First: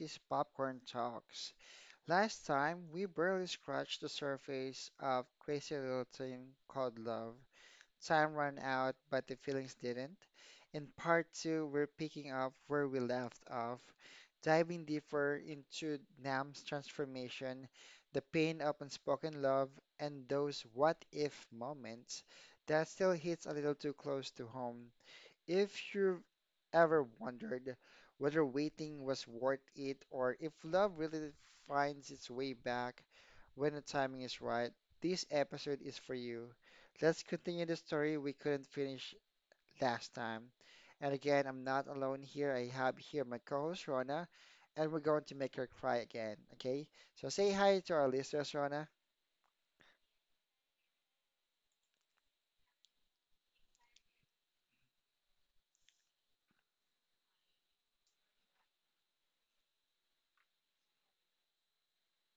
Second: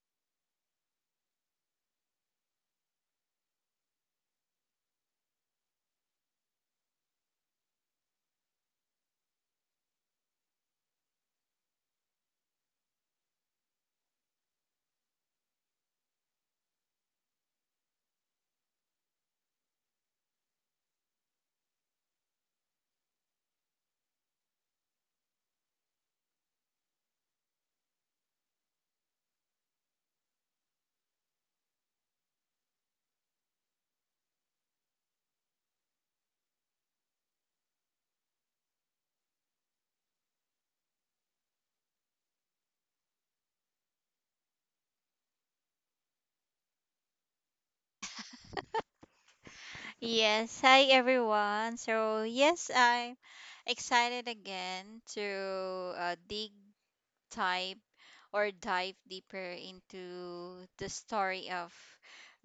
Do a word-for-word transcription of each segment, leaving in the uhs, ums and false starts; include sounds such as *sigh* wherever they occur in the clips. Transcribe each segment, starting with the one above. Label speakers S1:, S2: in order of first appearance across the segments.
S1: is Popcorn Talks. Last time, we barely scratched the surface of Crazy Little Thing Called Love. Time ran out, but the feelings didn't. In part two, we're picking up where we left off, diving deeper into Nam's transformation, the pain of unspoken love, and those what if moments that still hits a little too close to home if you've ever wondered whether waiting was worth it or if love really finds its way back when the timing is right, this episode is for you. Let's continue the story we couldn't finish last time. And again, I'm not alone here. I have here my co-host Rona, and we're going to make her cry again. Okay? So say hi to our listeners, Rona.
S2: Yes, hi everyone. So, yes, I'm excited again to uh, dig type or dive deeper into the story of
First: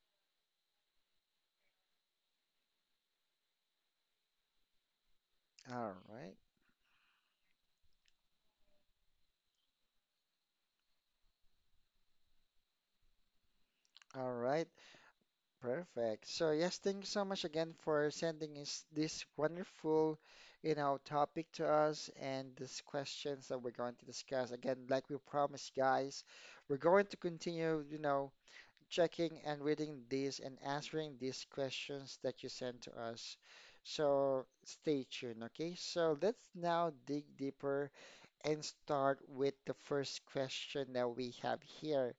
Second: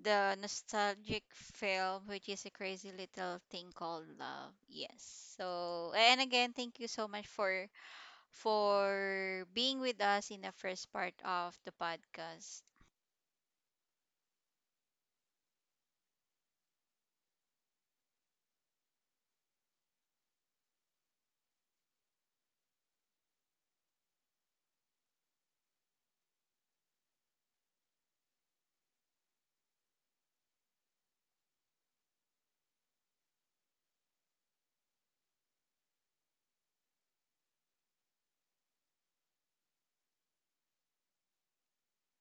S2: the nostalgic film, which is A Crazy Little Thing Called Love. Yes. So,
S1: All
S2: and
S1: right.
S2: again, thank you so much for for being with us in the first part of the podcast.
S1: All right. Perfect. So yes, thank you so much again for sending us this wonderful, you know, topic to us and these questions that we're going to discuss. Again, like we promised, guys, we're going to continue, you know, checking and reading these and answering these questions that you sent to us. So stay tuned, okay? So let's now dig deeper and start with the first question that we have here.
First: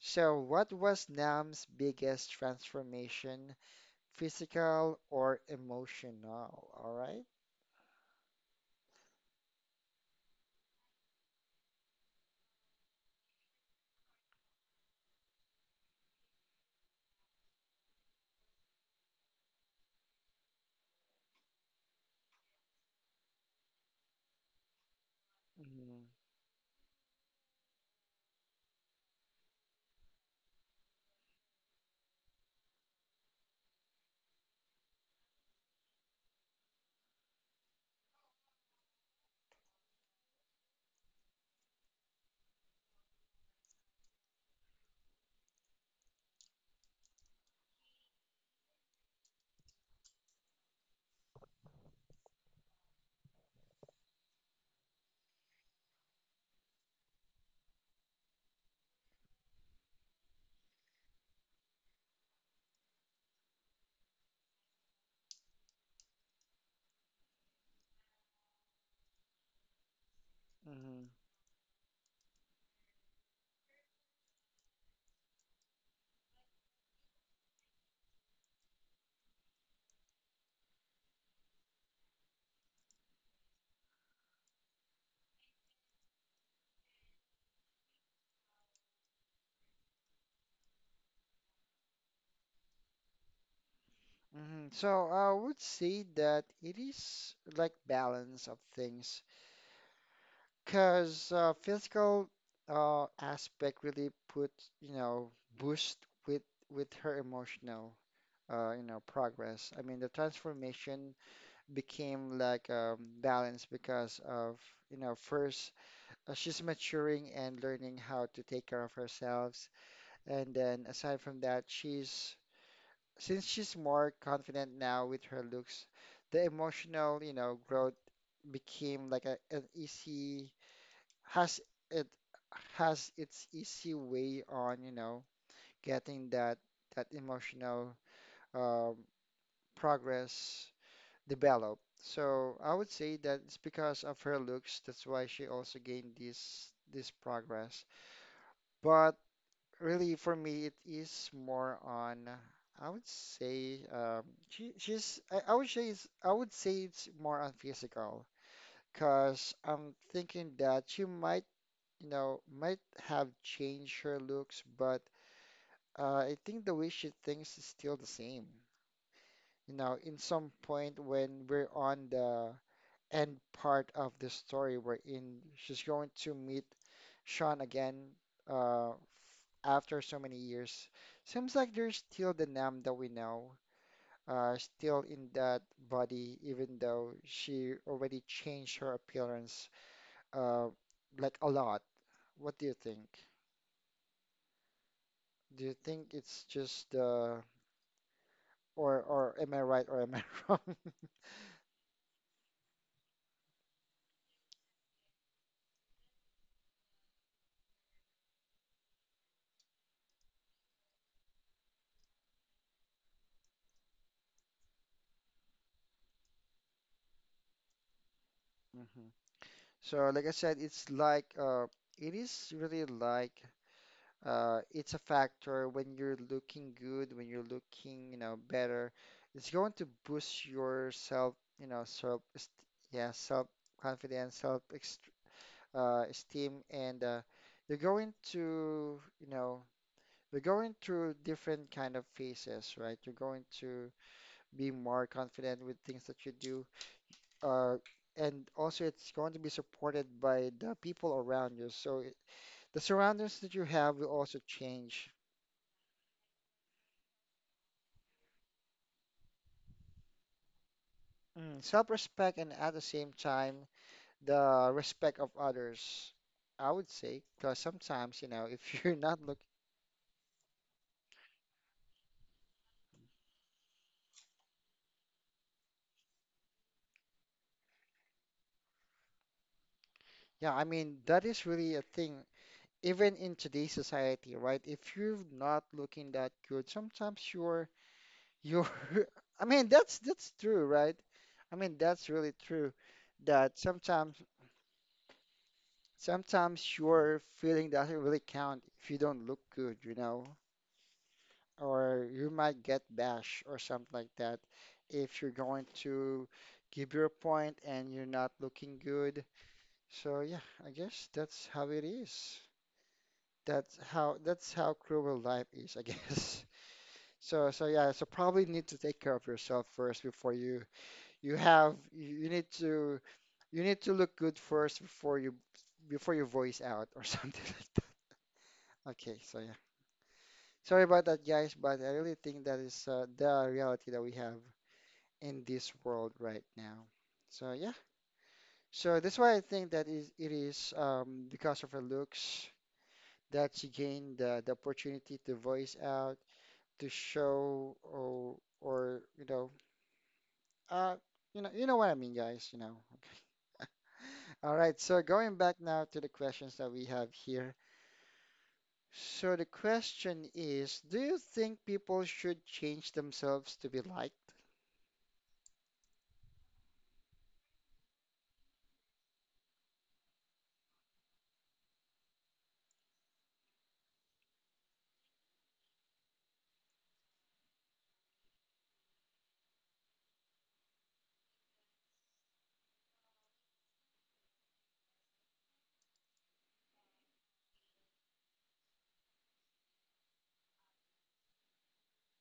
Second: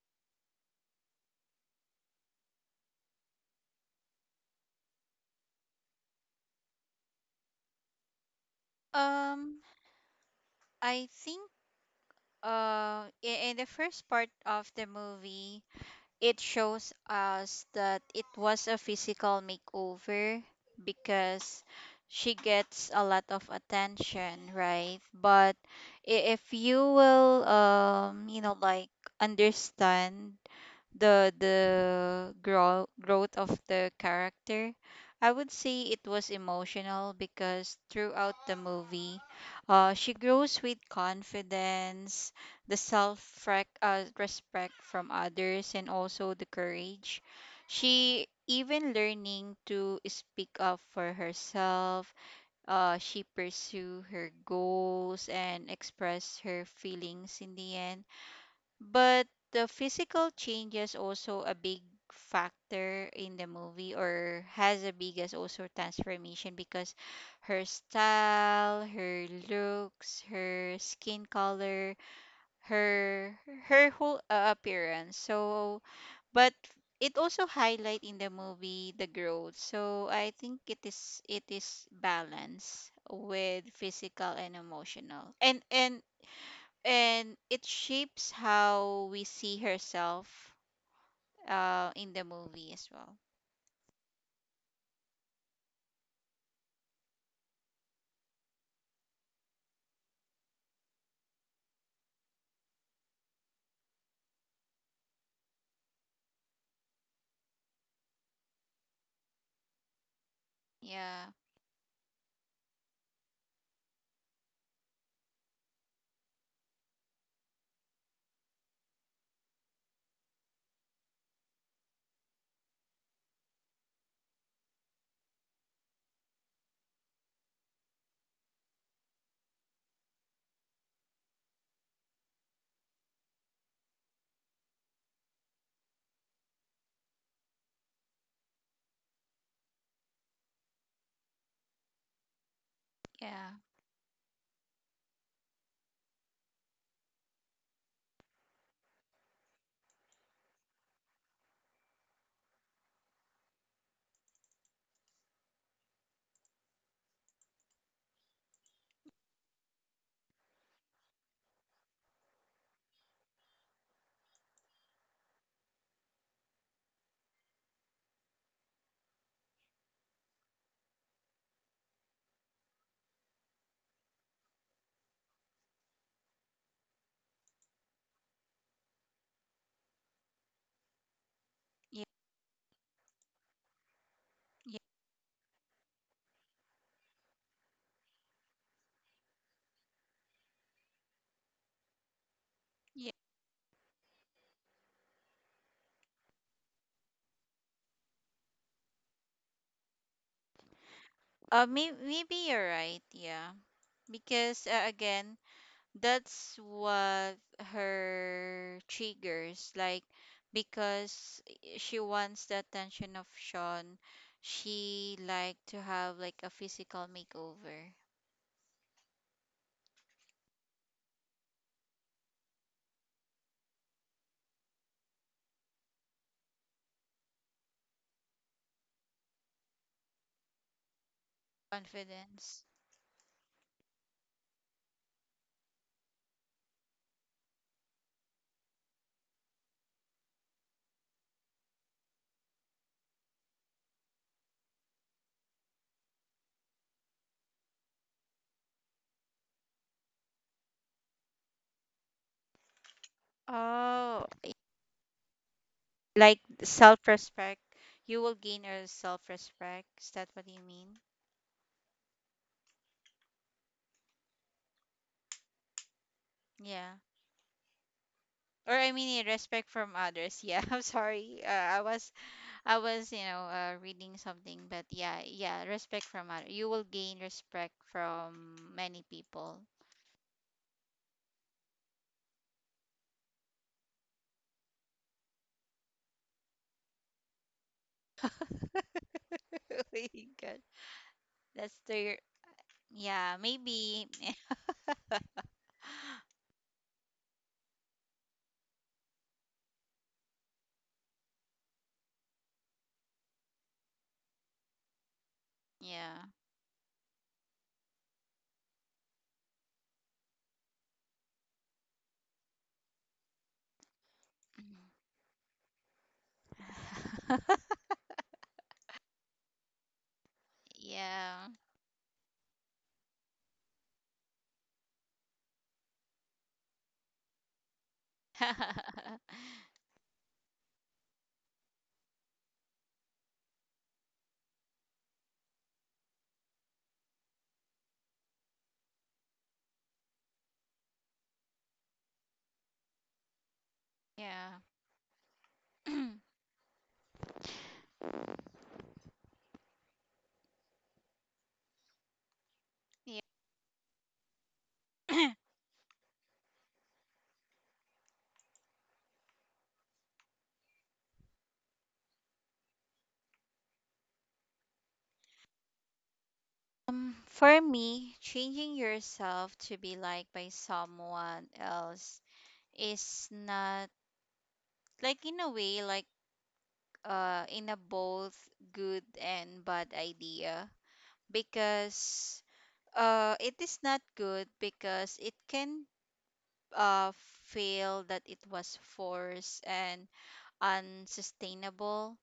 S1: So, what was Nam's biggest transformation? Physical or emotional? All right.
S2: Um, I think uh i- in the first part of the movie, it shows us that it was a physical makeover because she gets a lot of attention, right? But
S1: Mm-hmm.
S2: i- if you will, um, you know, like, understand the the grow, growth of the character. I would say it was emotional because throughout the movie, uh, she grows with confidence, the self, uh, respect from others, and also the courage. She even learning to speak up for herself. Uh, she pursue her goals and express her feelings in the end. But the physical change is also a big factor in the movie, or has the biggest also transformation, because her style, her looks, her
S1: Mm-hmm.
S2: skin color, her her whole uh, appearance. So, but it also highlight in the movie the growth. So, I think it is it is balance with physical and emotional. And and and it shapes how we see herself uh in the movie as well.
S1: Mm-hmm. So I would say that it is like balance of things, because uh, physical uh, aspect really put you know boost with with her emotional uh, you know progress. I mean the transformation
S2: Yeah,
S1: became like um, balance because of you know first, uh, she's maturing and learning how to take care of herself. And then aside from that, she's since she's more confident now with her looks, the emotional, you know, growth became like a, an easy has it has its easy way on, you know, getting that that emotional um, progress developed. So I would say that
S2: yeah,
S1: it's because of her looks, that's why she also gained this this progress. But really, for me, it is more on, I would say, um, she, she's, I, I would say it's, I would say it's more on physical, because I'm thinking that she might, you know, might have changed her looks, but uh, I think the way she thinks is still the same. You know, in some point when we're on the end part of the story wherein she's going to meet Sean again, uh, f- after so many years. Seems like
S2: yeah,
S1: there's still the Nam that we know, uh,
S2: yeah,
S1: still in that body, even though she already changed her appearance uh, like a lot. What do you think?
S2: yeah.
S1: Do you think it's just uh, or or am I right or am I *laughs* wrong?
S2: uh may- maybe you're right, yeah. Because uh, again, that's what her triggers, like, because she wants the attention of Sean. She like to have like a physical makeover.
S1: Mhm. So like I said, it's like uh, it is really like, uh, it's a factor when you're looking good, when you're looking, you know, better. It's going to boost your self, you know, self,
S2: Confidence.
S1: est- yeah, self confidence, self ext- uh, esteem, and uh, you're going to, you know, you're going through different kind of phases, right? You're going to be more confident with things that you do, uh, and also it's going to be supported by the people around you. So it, the surroundings that you have will
S2: Oh,
S1: also change.
S2: like self-respect. You will gain a self-respect. Is that what you mean?
S1: Mm, self-respect and at the same time the respect of others, I
S2: Yeah,
S1: would say, because sometimes, you know, if
S2: or
S1: *laughs*
S2: I
S1: you're
S2: mean
S1: not
S2: a
S1: look,
S2: respect from others, yeah. *laughs* I'm sorry, uh, I was i was, you know uh, reading something. But yeah, yeah, respect from others. You will gain respect from many people.
S1: yeah, I mean, that is really a thing, even in today's society, right? If you're not looking that good, sometimes you're
S2: *laughs* Oh
S1: you're *laughs* I mean, that's
S2: my
S1: that's
S2: god.
S1: true, right? I
S2: That's
S1: mean, that's
S2: the,
S1: really true
S2: yeah,
S1: that
S2: maybe.
S1: sometimes
S2: *laughs*
S1: sometimes your feeling doesn't really count if you don't look good, you know? Or you might get bashed or something like that if you're going
S2: Yeah.
S1: to give your point and you're not looking good. So yeah, I guess that's how it is. That's how that's how cruel life is, I guess. *laughs* So so yeah,
S2: *laughs*
S1: so probably need to take care of yourself first before you you
S2: Yeah.
S1: have you you need to you need to look good first before you before you voice out or *laughs* something like that.
S2: *laughs*
S1: Okay, so yeah. Sorry about that, guys, but I really think that is uh, the reality that we have in this world right now. So yeah, so that's why I think that is it is, um, because of her looks that she gained the, the
S2: Yeah.
S1: opportunity to voice out,
S2: *clears throat*
S1: to show, or or you know, uh, you know, you know what I mean, guys. You know. *laughs*
S2: Yeah.
S1: All right, so going
S2: *clears throat*
S1: back now to the questions that we have here. So the question is, do you think people should change themselves to be liked?
S2: Um, for me, changing yourself to be liked by someone else is not, like, in a way, like, uh in a both good and bad idea, because uh it is not good because it can uh feel that it was forced and unsustainable.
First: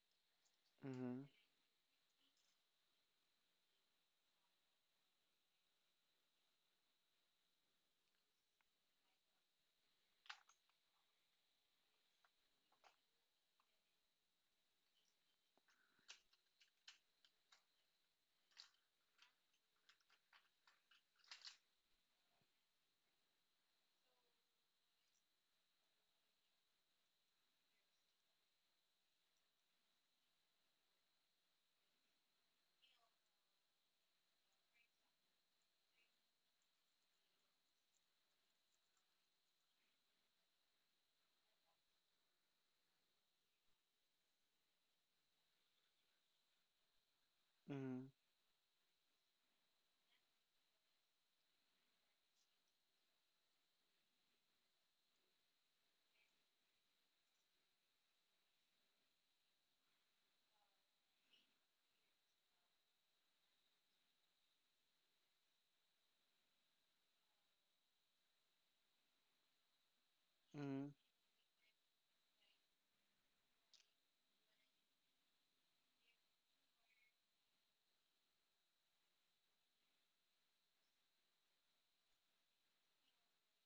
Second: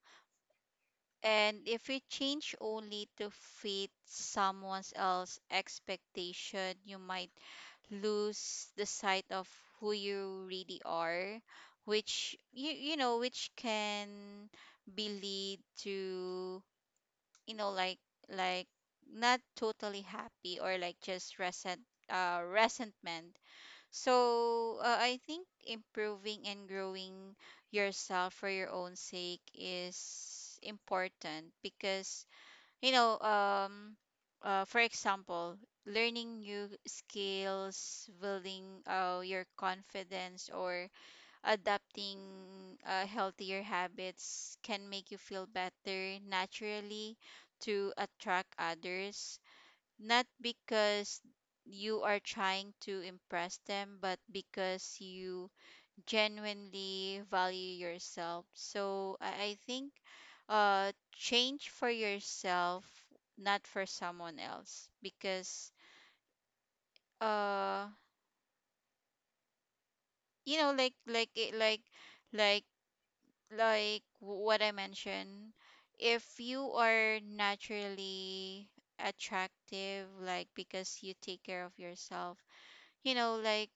S1: Mm-hmm,
S2: And if you change only to fit someone else's expectation, you might lose the sight of who you really are, which you you know, which can be lead to, you know like, like not totally happy, or like just resent uh resentment. So, uh, I think improving and growing yourself for your own sake is important, because you know um uh, for example, learning new skills, building uh, your confidence, or adapting uh, healthier habits can make you feel better naturally to
S1: mm-hmm,
S2: attract others, not because you are trying to impress them, but because you genuinely value yourself. So I, I think, uh, change for yourself, not for someone else, because uh, you know, like
S1: mm-hmm.
S2: like it- like like like what I mentioned, if you are naturally attractive, like because you take care of yourself, you know like,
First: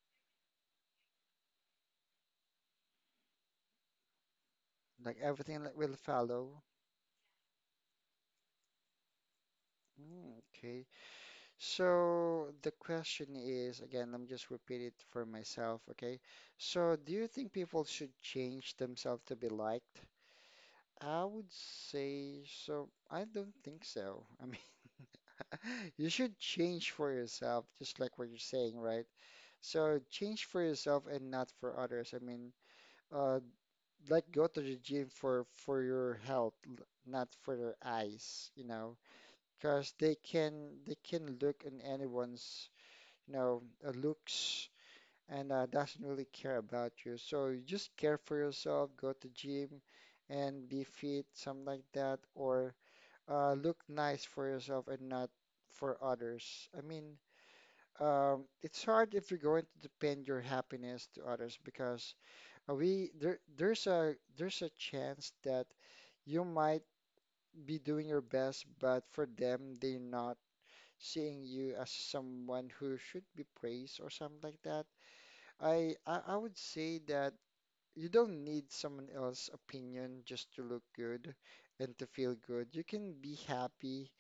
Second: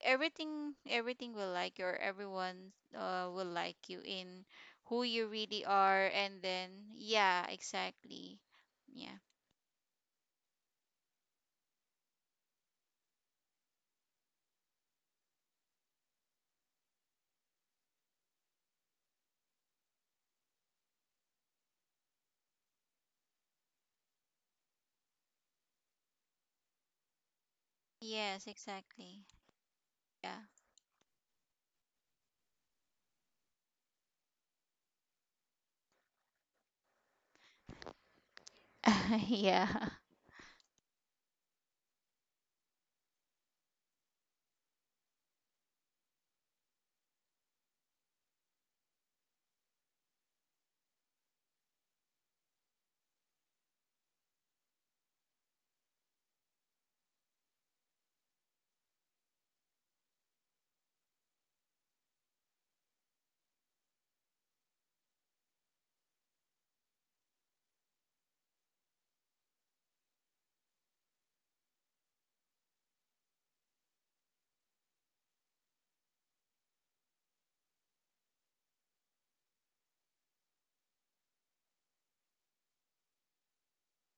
S2: everything everything will like you, or everyone uh, will like you in who
S1: Like
S2: you
S1: everything
S2: really
S1: li- will
S2: are, and
S1: follow.
S2: then yeah, exactly. Yeah.
S1: Mm, okay. So the question is, again, let me just repeat it for myself, okay? So do you think people should change themselves to be liked? I would say so. I don't think so. I mean, *laughs* you should change for yourself, just like what you're
S2: Yes,
S1: saying, right?
S2: exactly.
S1: So
S2: Yeah.
S1: change for yourself and not for others. I mean, uh, like go to the gym for for your health, l- not for their eyes, you know,
S2: *laughs* Yeah.
S1: because they can they can look in anyone's, you know, uh, looks and uh, doesn't really care about you. So you just care for yourself, go to gym and be fit, something like that, or uh, look nice for yourself and not for others. I mean, um, it's hard if you're going to depend your happiness to others because uh, we there there's a there's a chance that you might be doing your best, but for them, they're not seeing you as someone who should be praised or something like that. I, I I would say that you don't need someone else's opinion just to look good and to feel good. You can be happy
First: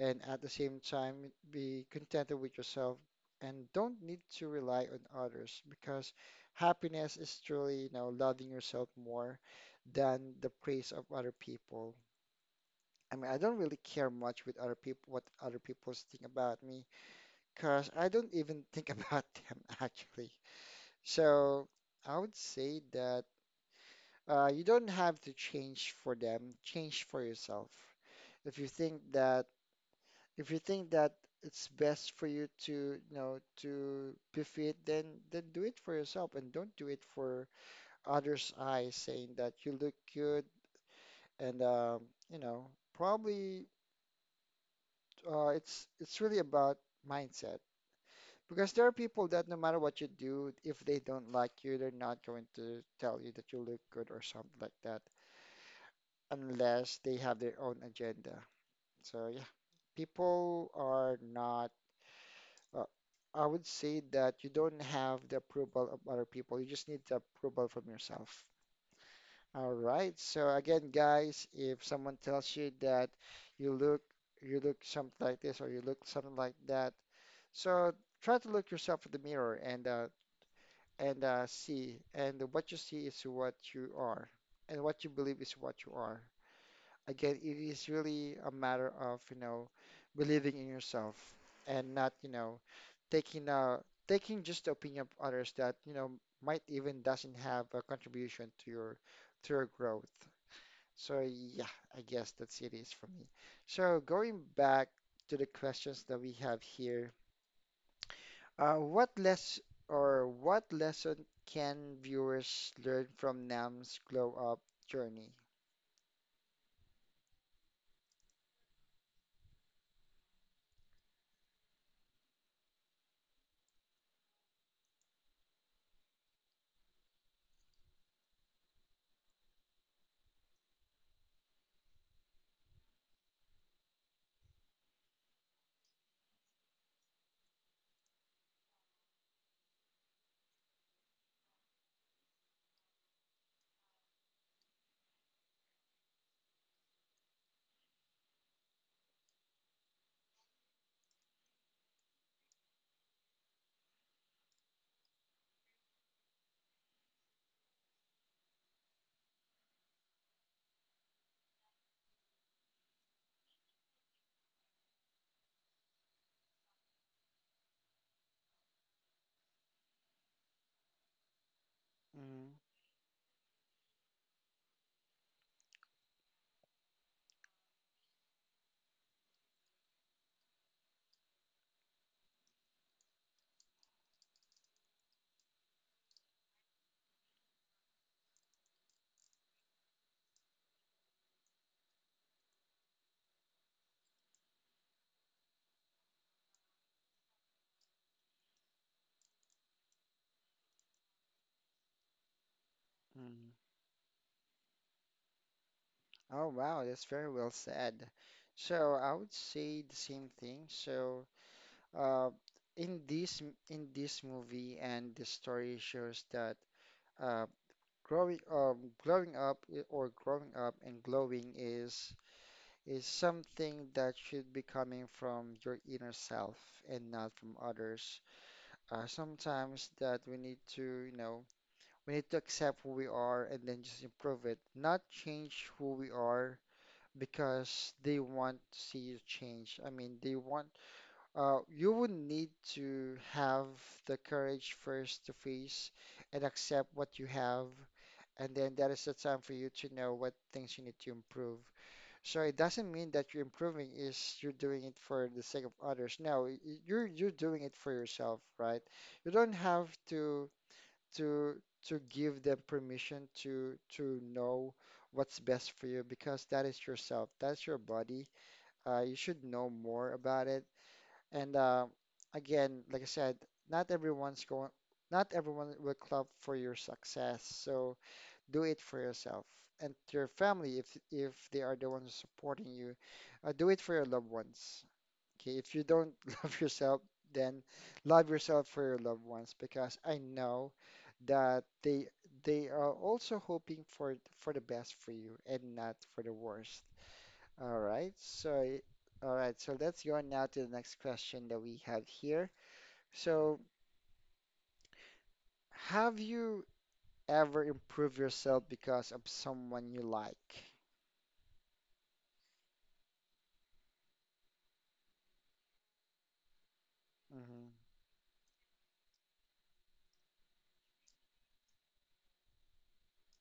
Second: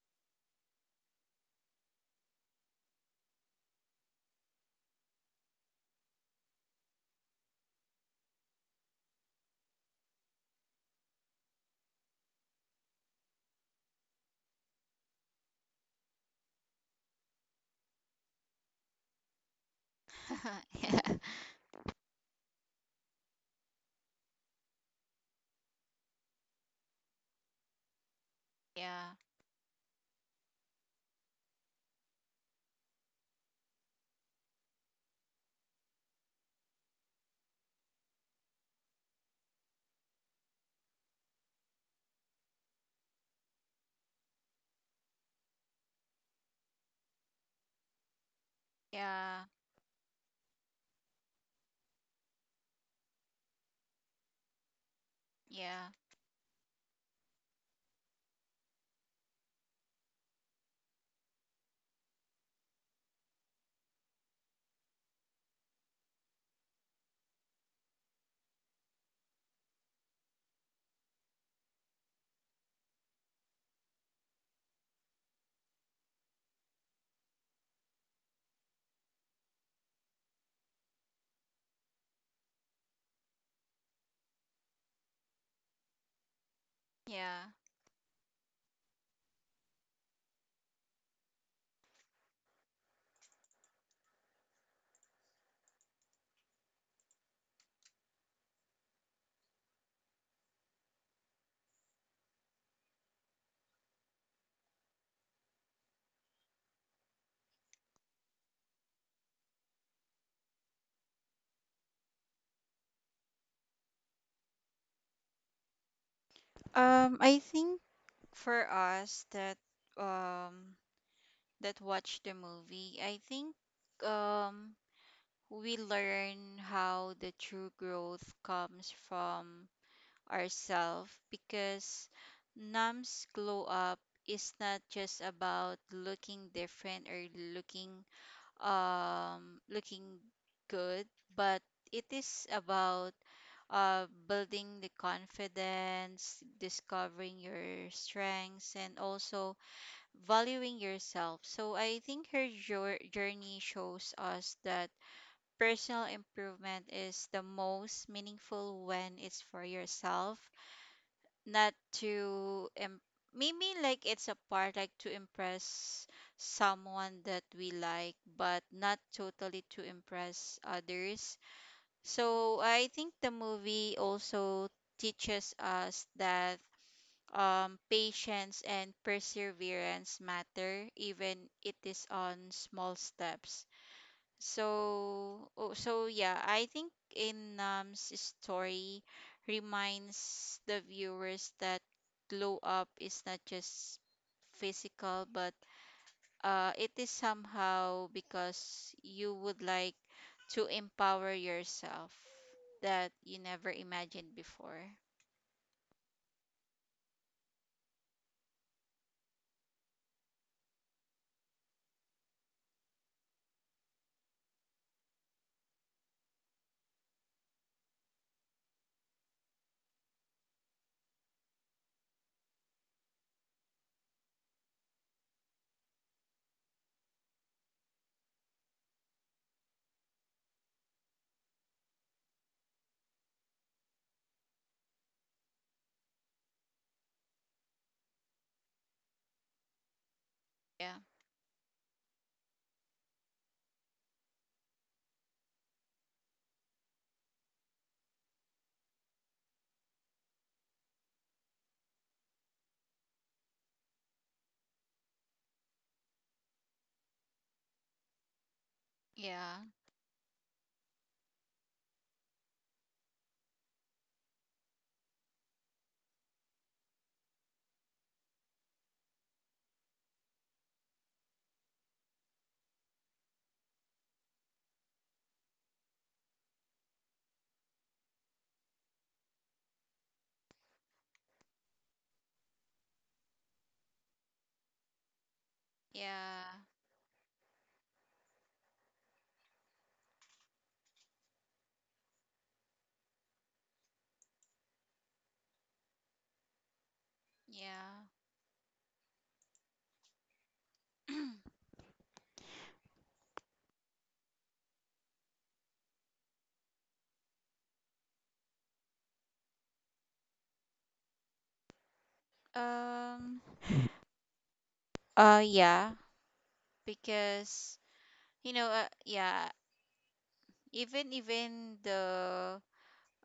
S1: and at the same time be contented with yourself and don't need to rely on others because happiness is truly, you know, loving yourself more than the praise of other people. I mean, I don't really care much with other people what other people think about me because I don't even think *laughs* about them actually.
S2: *laughs* Yeah,
S1: So I would say that uh, you don't have to change for them, change for yourself. If you think
S2: yeah,
S1: that if you think that it's best for you to, you know, to be fit, then then do it for yourself and don't do it for others' eyes saying that you look good and um, you know, probably uh, it's it's really about mindset. Because there are people
S2: yeah,
S1: that no matter what you do, if they don't like you, they're not going to tell you that you look good or something like that,
S2: yeah,
S1: unless they have their own agenda. So yeah, people are not, uh, I would say that you don't have the approval of other people. You just need the approval from yourself. All right. So again, guys, if someone tells you that you look you look something like this or you look something like that, so try to look yourself in the mirror and uh, and uh, see. And what you see is what you are, and what you believe is what you are. Again,
S2: yeah.
S1: it is really a matter of, you know, believing in yourself and not, you know, taking uh taking just the opinion of others that, you know, might even doesn't have a contribution to your to your growth. So yeah, I guess that's it is for me. So going back to the questions that we have here, uh, what less or what lesson can viewers learn from Nam's glow up journey?
S2: um I think for us that um that watch the movie, I think um we learn how the true growth comes from ourselves, because NAM's glow up is not just about looking different, or looking um looking good, but it is about uh, building the confidence, discovering your strengths, and also valuing yourself. So I think her jour- journey shows us that personal improvement is the most meaningful when it's for yourself, not to im- maybe like it's a part, like to impress someone that we like, but not totally to impress others.
S1: Mm-hmm.
S2: So I think the movie also teaches us that um, patience and perseverance matter, even it is on small steps. So, oh, so yeah, I think in Nam's story reminds the viewers that glow up is not just physical, but uh, it is somehow because you would like to empower yourself that you never imagined before.
S1: Oh, wow, that's very well said. So I would say the same thing. So, uh, in this m- in this movie and the story shows that uh, growing um, growing up I- or growing up and glowing is is something that should be coming from your inner self and not from others. Uh, sometimes that we need to, you know, we need to accept who we are and then just improve it, not change who we are because they want to see you change. I mean, they want
S2: Yeah,
S1: uh, you would need to have the courage first to face and accept what you have, and then that is the time for you to know what things you need to improve. So it doesn't mean that you're improving is you're doing it for the sake of others. No, y- you're you're doing it for yourself, right? You don't
S2: yeah,
S1: have to to to give them permission to to know what's best for you because that is yourself, that's your body. Uh, you should know more about it. And uh, again, like I said, not everyone's going, not everyone will clap for your success. So do it for yourself and your family if if they are the ones supporting you. Uh, do it for your loved ones. Okay, if you don't *laughs* love
S2: yeah,
S1: yourself, then love yourself for your loved ones because I know that they they are also hoping for for the best for you and not for the worst. All right.
S2: yeah.
S1: So, all right. So let's go on now to the next question that
S2: *clears throat*
S1: we have here. So, have you ever improved yourself because of someone you like?
S2: Um, uh, yeah,
S1: Mm-hmm.
S2: because you know, uh, yeah, Even even the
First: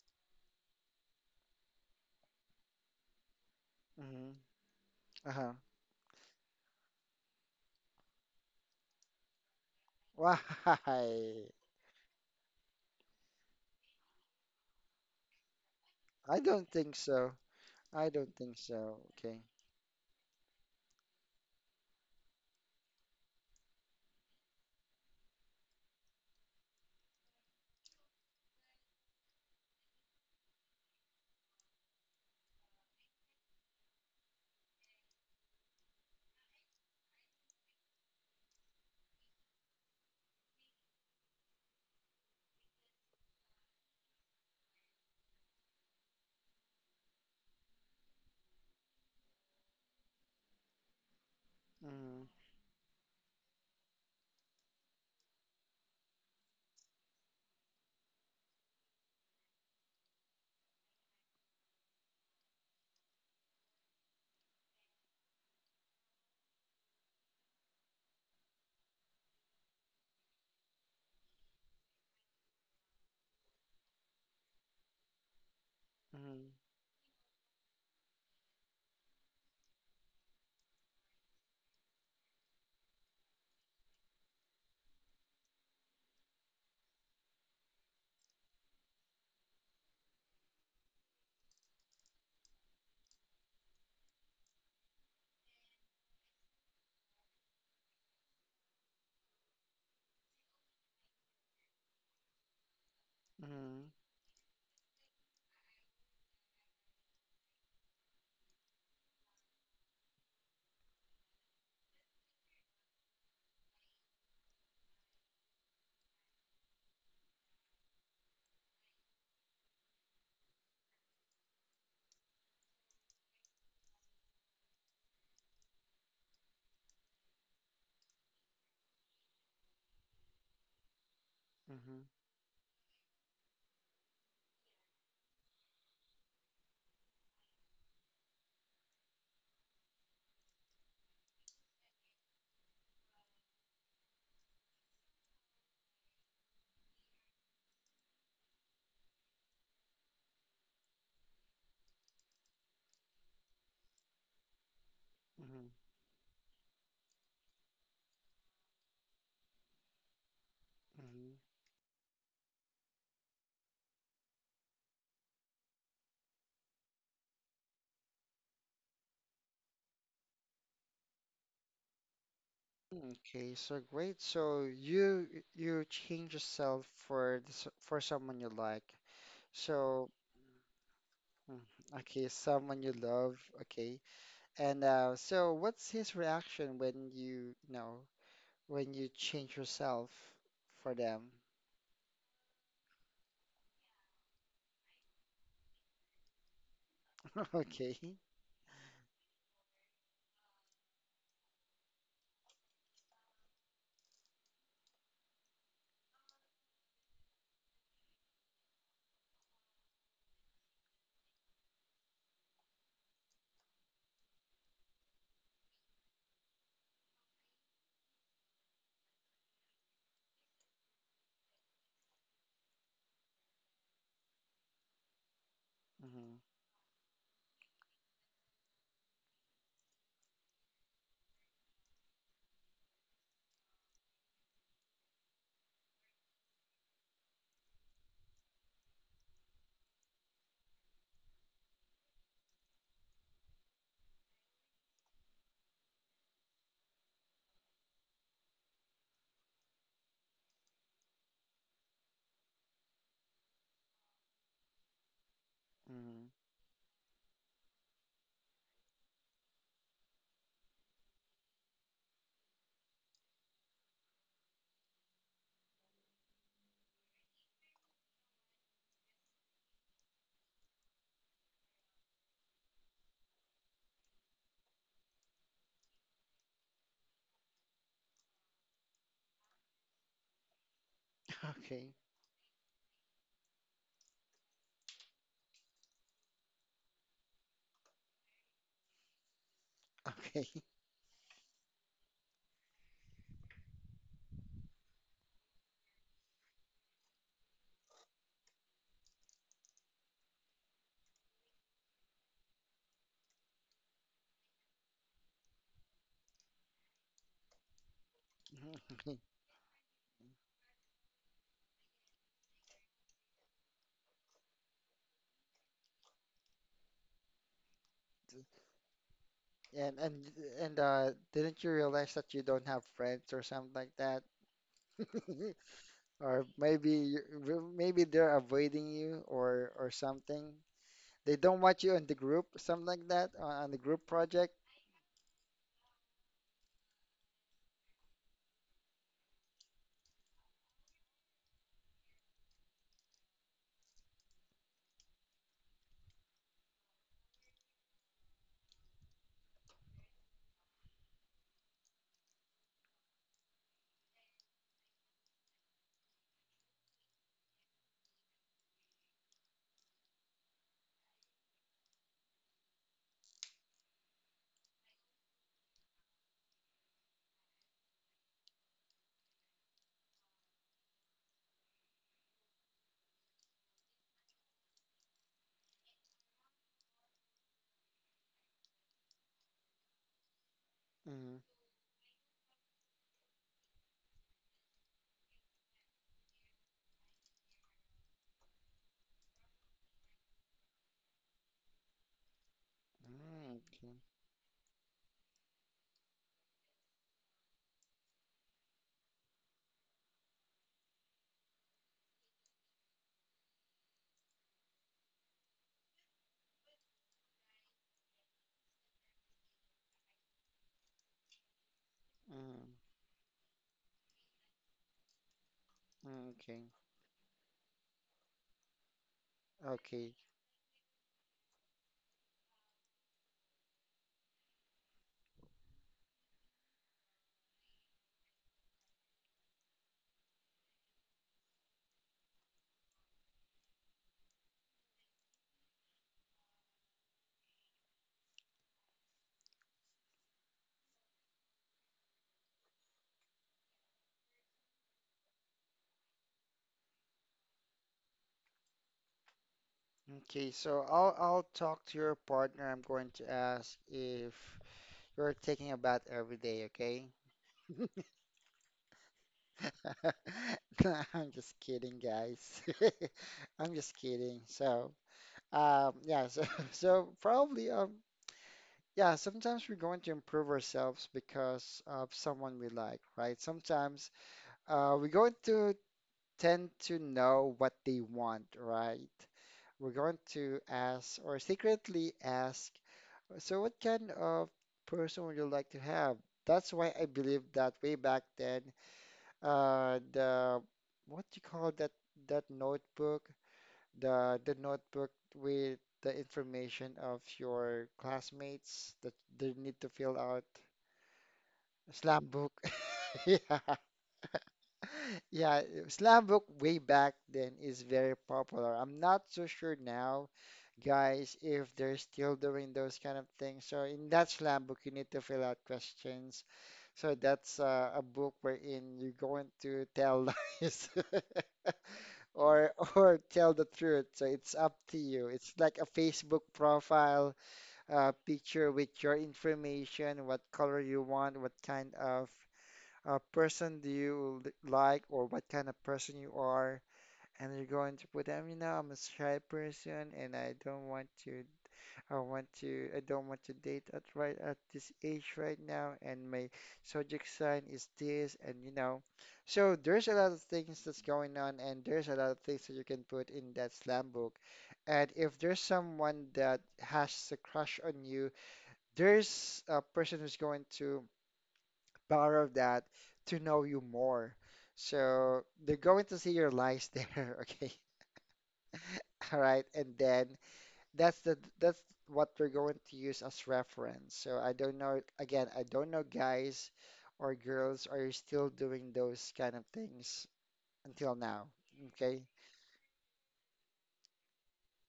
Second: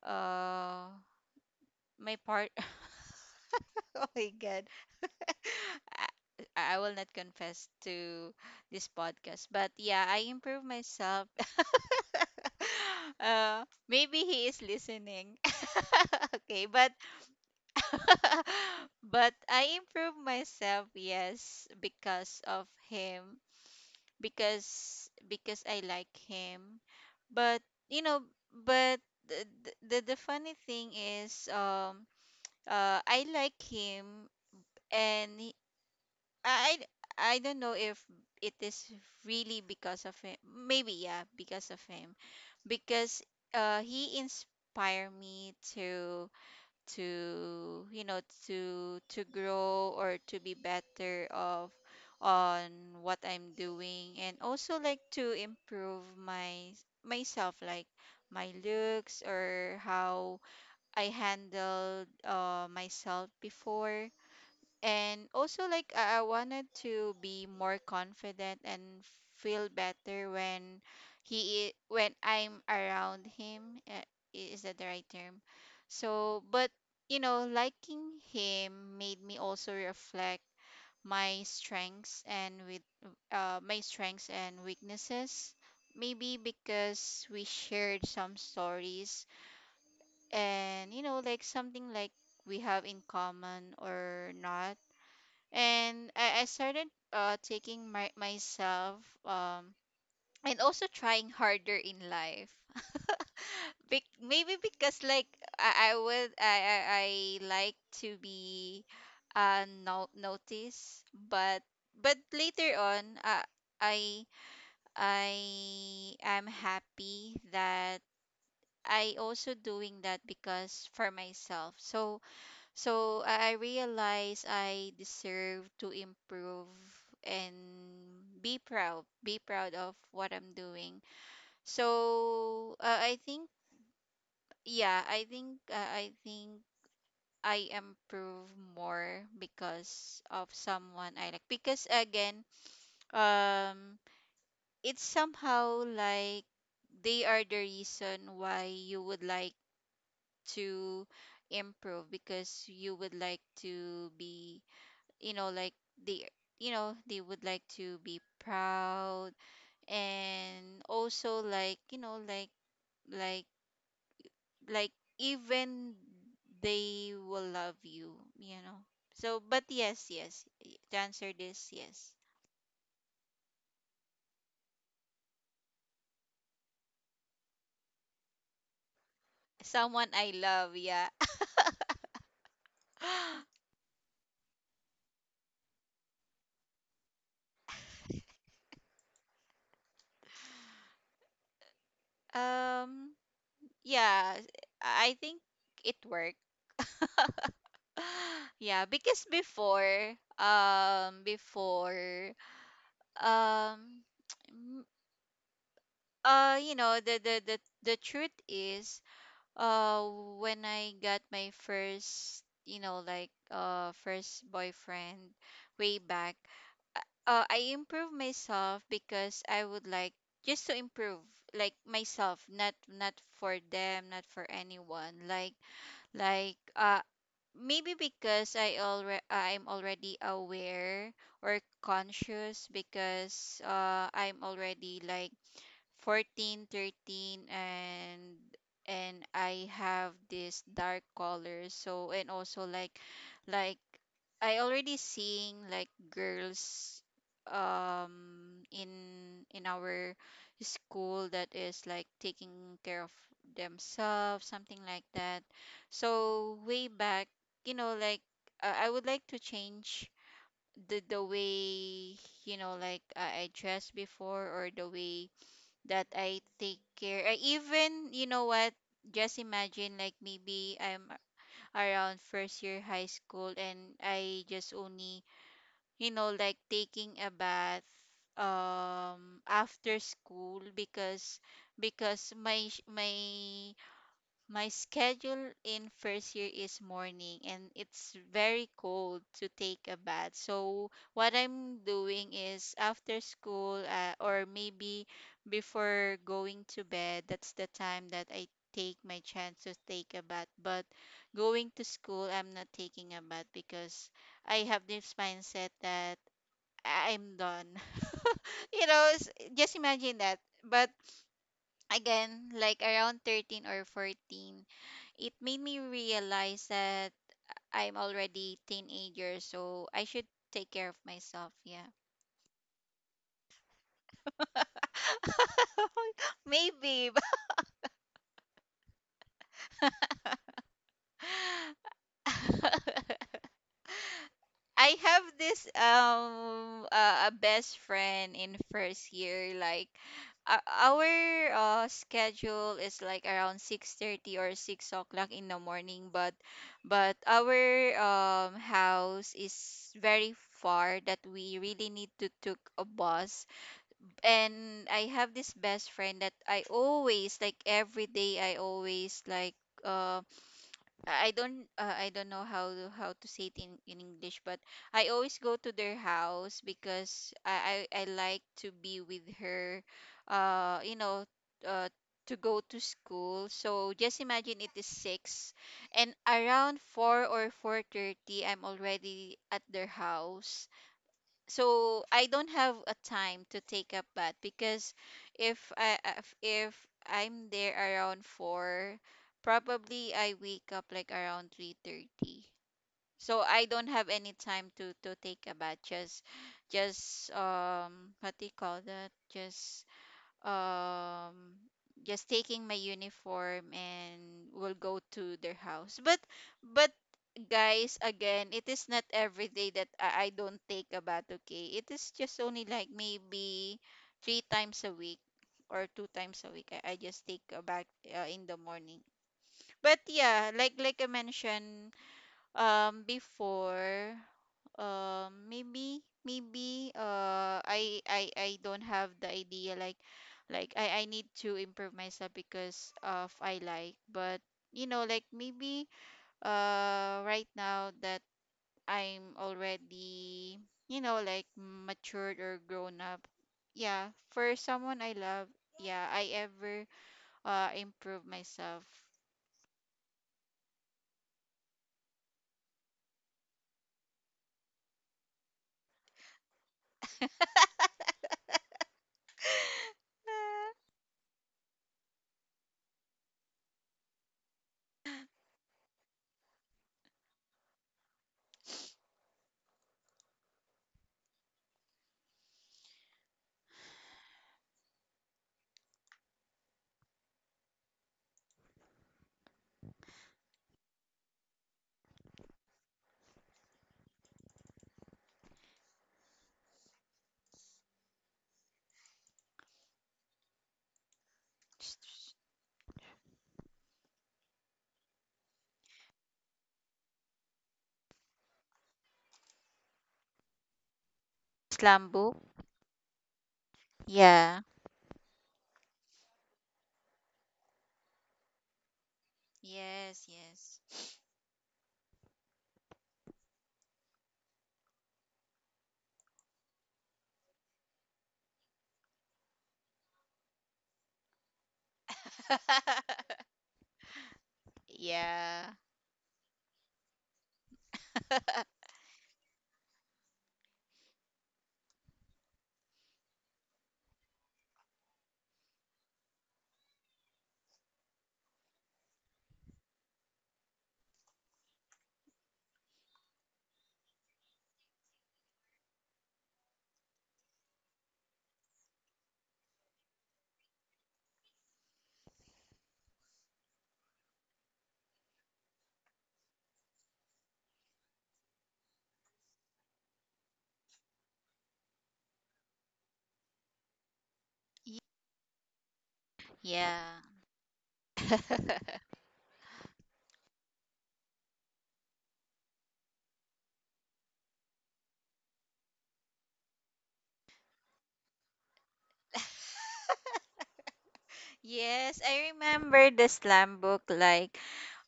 S2: uh my part. *laughs* Oh my
S1: Mm-hmm.
S2: god.
S1: Uh-huh.
S2: *laughs* I, I will not confess to this podcast, but yeah, I
S1: Why?
S2: improve myself. *laughs* Uh maybe he is listening. *laughs*
S1: I
S2: Okay,
S1: don't
S2: but
S1: think so. I don't
S2: *laughs*
S1: think so.
S2: but
S1: Okay.
S2: I improve myself, yes, because of him, because because I like him. But you know, but the the, the funny thing is, um, uh, I like him, and he- I I don't know if it is really because of him. Maybe, yeah, because of him, because uh, he inspired me to to you know to to grow, or to be better of
S1: Mm-hmm.
S2: on what I'm doing, and also like to improve my myself, like my looks, or how I handled uh, myself before. And also, like, I, I wanted to be more confident and feel better when he i- when I'm around him, uh, i- is that the right term? So,
S1: Mm-hmm.
S2: but you know liking him made me also reflect my strengths and with uh, my strengths and weaknesses, maybe because we shared some stories, and, you know like, something like we have in common or not. And I, I started uh taking my myself, um and also trying harder in life. *laughs* Be- maybe, because like I, I would I, I I like to be uh no- noticed, but but later on, uh, I I am happy that I also doing that, because for myself. So, so I I realized I deserve to improve, and be proud, be proud of what I'm doing.
S1: Mm-hmm. Mm-hmm.
S2: So uh, I think, yeah, I think, uh, I think I improve more because of someone I like. Because again, um, it's somehow like they are the reason why you would like to improve, because you would like to be, you know like, they you know they would like to be proud, and also,
S1: Mm-hmm.
S2: like, you know like, like like even they will love you you know So, but yes, yes, y- to answer this, yes.
S1: Mm-hmm. Okay. So great. So you you change yourself for the s- for someone you like.
S2: Someone
S1: So.
S2: I love, yeah.
S1: Mm. Okay, someone you
S2: *gasps*
S1: love.
S2: *laughs*
S1: Okay. And uh, so what's his reaction when you, you know, when you change yourself for them?
S2: um yeah, I think it worked. *laughs*
S1: *laughs*
S2: *laughs*
S1: Okay.
S2: Yeah, because before, um before, um *tsk* uh you know, the the the, the truth is, uh when I got my first you know like uh first boyfriend, way back. uh, uh, I improved myself because I would like just to improve, like myself, not not for them, not for anyone, like
S1: Hmm.
S2: like uh maybe because i already i'm already aware, or conscious, because uh I'm already like fourteen, thirteen, and and I have this dark color. So, and also, like like, I already seeing, like, girls um in in our school, that is like taking care of themselves, something like that.
S1: Hmm.
S2: So, way back, you know like, uh, I would like to change the the way, you know like, I I dressed before, or the way that I take care. I even, you know what, just imagine, like, maybe I'm around first year high school, and I just only, you know, like, taking a bath um after school, because
S1: Okay.
S2: because my sh- my my schedule in first year is morning, and it's very cold to take a bath.
S1: Okay. *laughs*
S2: So what I'm doing is after school, uh, or maybe before going to bed, that's the time that I take my chance to take a bath. But going to school, I'm not taking a bath because I have this mindset that I'm done. *laughs* You know, s- just imagine that. But again, like, around thirteen or fourteen, it made me realize that I'm already teenager, so I
S1: And
S2: should
S1: and
S2: take care
S1: and
S2: of
S1: uh,
S2: myself.
S1: didn't
S2: Yeah.
S1: you realize that you don't have friends or something like that? *laughs*
S2: *laughs*
S1: Or maybe
S2: Maybe. but-
S1: you- well, maybe they're avoiding you or or something. They don't want you in the group, something like
S2: *laughs*
S1: that, on on the group project.
S2: I have this um uh, a best friend in first year, like uh, our uh, schedule is like around six thirty or six o'clock in the morning, but but our um house is very far that we really need to took a bus. And I have this best friend that I always, like, every day, I always like uh. I I don't uh, I don't know how to, how to, say it in, in English, but I always go to their house because I, I, I like to be with her, uh, you know, uh, to go to school. So just imagine it is six, and around four or four thirty, I'm already at their house,
S1: Mm-hmm.
S2: so I don't have a time to take up bath because if I if, if I'm there around four, probably I wake up like around three thirty, so I
S1: Mm,
S2: don't have
S1: okay.
S2: any time to to take a bath, just just um what do you call that, just um just taking my uniform and will go to their house, but but guys, again, it is not every day that I, I don't take a bath, okay? It is just only
S1: Mm,
S2: like maybe three times a week or two times
S1: mm,
S2: a week,
S1: okay.
S2: i, I just take a bath uh, in the morning. But
S1: Okay.
S2: yeah, like like I mentioned um, before, um, maybe, maybe, uh, I, I, I don't have the idea, like, like I, I need to improve myself because of I like, but you know, like maybe, uh, right now that I'm already, you know, like matured or grown up. Yeah, for someone I love, yeah, I ever, uh, improve myself.
S1: Okay. So I'll I'll talk to your partner. I'm going to ask if you're taking a bath every day, okay? *laughs* Nah, I'm just kidding, guys. *laughs* I'm just kidding. So, um, yeah, so, *laughs* so probably, um, yeah, sometimes we're going to improve ourselves because of someone we like, right? Sometimes, uh, we're going to tend to know what they want, right? We're going to ask or secretly ask, so what kind of person would you like to have? That's why I believe that way back then, uh, the what do you call that
S2: *laughs*
S1: that notebook, the the notebook with the information of your classmates that they need to fill out.
S2: Slam book.
S1: Slam book. *laughs* Yeah.
S2: Yeah.
S1: Yeah, slam book way back then is very popular. I'm not so sure
S2: Yes,
S1: now
S2: yes.
S1: guys if they're still doing those kind of things. So in that slam book, you need to fill out questions. So that's uh, a book wherein you're going to tell lies *laughs* or
S2: *laughs*
S1: or tell the truth. So it's up to you. It's
S2: Yeah.
S1: like a Facebook profile uh, picture with your information, what color you want, what kind of uh, person do you l- like, or what kind of person you are. And you're going to put them, you know, I'm a shy person and I don't want to I want to, I don't want to date at right at this age right now, and my zodiac sign is this, and you know, so there's a lot of things that's going on, and there's a lot of things that you can put in that slam book. And if there's someone that has a crush on you, there's a person who's going to borrow that to know you more. So they're going to see your
S2: Yeah.
S1: lies there, *laughs* okay?
S2: *laughs*
S1: All right, and then that's the that's what we're going to use as reference. So I don't know, again, I don't know guys or girls are you still doing those kind of things until now.
S2: Yes,
S1: Okay?
S2: I remember the slam book, like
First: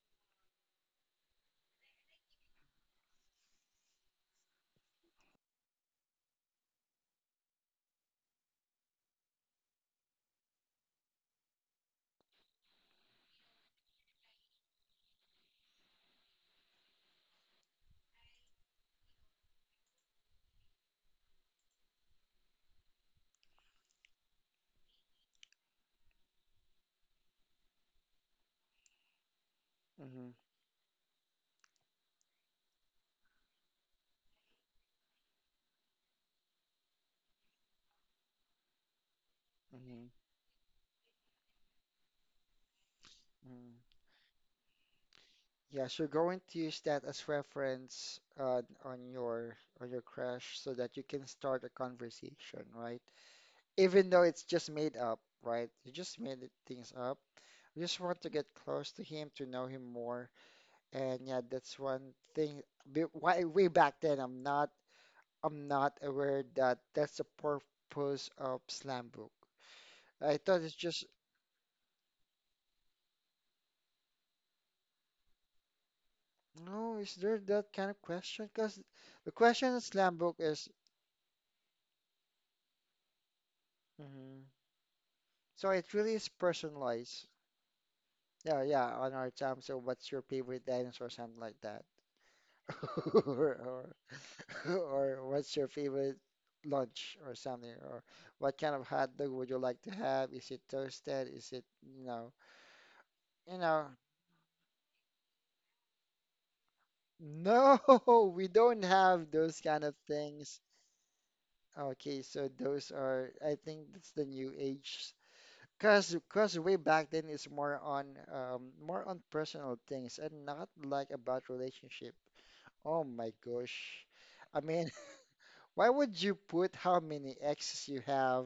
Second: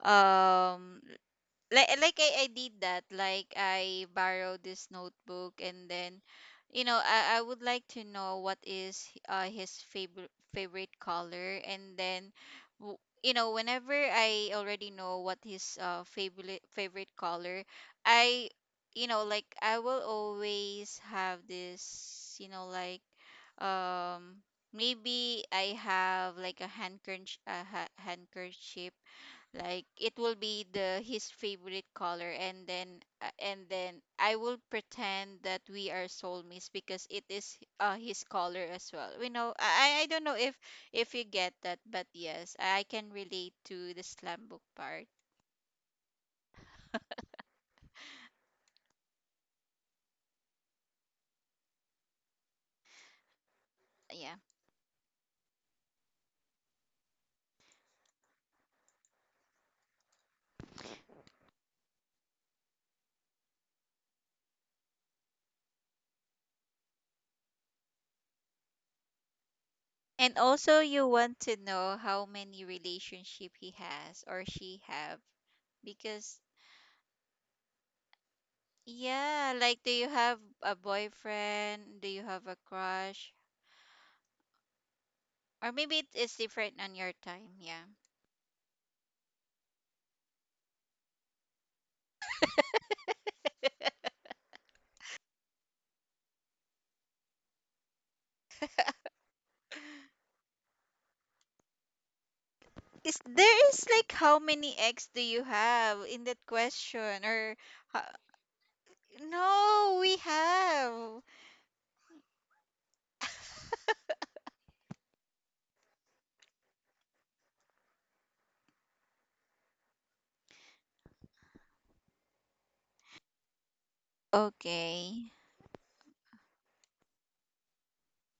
S2: um like like I, I did that, like I borrowed this notebook and then, you know, i, I would like to know what is uh, his favorite favorite color, and then w- you know, whenever I already know what his uh, favorite favorite color, I, you know, like I will always have this, you know, like um maybe I have like a handkerchief, a ha- handkerchief, like it
S1: Mm-hmm,
S2: will be the his favorite color, and then uh, and then I will pretend that we are soulmates because it is uh his color as well. We know, i i
S1: mm-hmm,
S2: I don't know if if you get that, but yes, I can relate
S1: mm.
S2: to the slam book part.
S1: Yeah, so you're going to use that as reference uh, on your on your crush so that you can start a conversation, right? Even though
S2: Yeah,
S1: it's just made up, right? You just made it- things up. You just want to get close to him to know him more. And yeah, that's one thing. Be- Why way back then, I'm not I'm not aware that that's the purpose of slam book. I
S2: and
S1: thought it's
S2: also
S1: just
S2: you want to know how many relationship he has or she have, because
S1: no. Is there that kind of question? Because the
S2: yeah,
S1: question in
S2: like do you
S1: slam book
S2: have
S1: is
S2: a boyfriend, do you have a crush,
S1: mhm. So
S2: or
S1: it
S2: maybe it
S1: really is
S2: is different on your
S1: personalized.
S2: time. Yeah.
S1: Yeah, yeah. On our time, so what's your favorite dinosaur? Something like that, *laughs* or or *laughs* or what's your favorite lunch or something, or what kind of hot dog would you like to have? Is it toasted? Is it you know?
S2: Is
S1: You know,
S2: there is like how many eggs do you have in that question or
S1: no,
S2: ho-
S1: *laughs* we don't have those kind of
S2: no, we
S1: things.
S2: have.
S1: Okay, so those are, I think that's the new age. Cause, cause way back then it's more on, um, more on personal things and not like about relationship. Oh my gosh. I mean,
S2: Okay.
S1: *laughs* why would you put how many exes you have,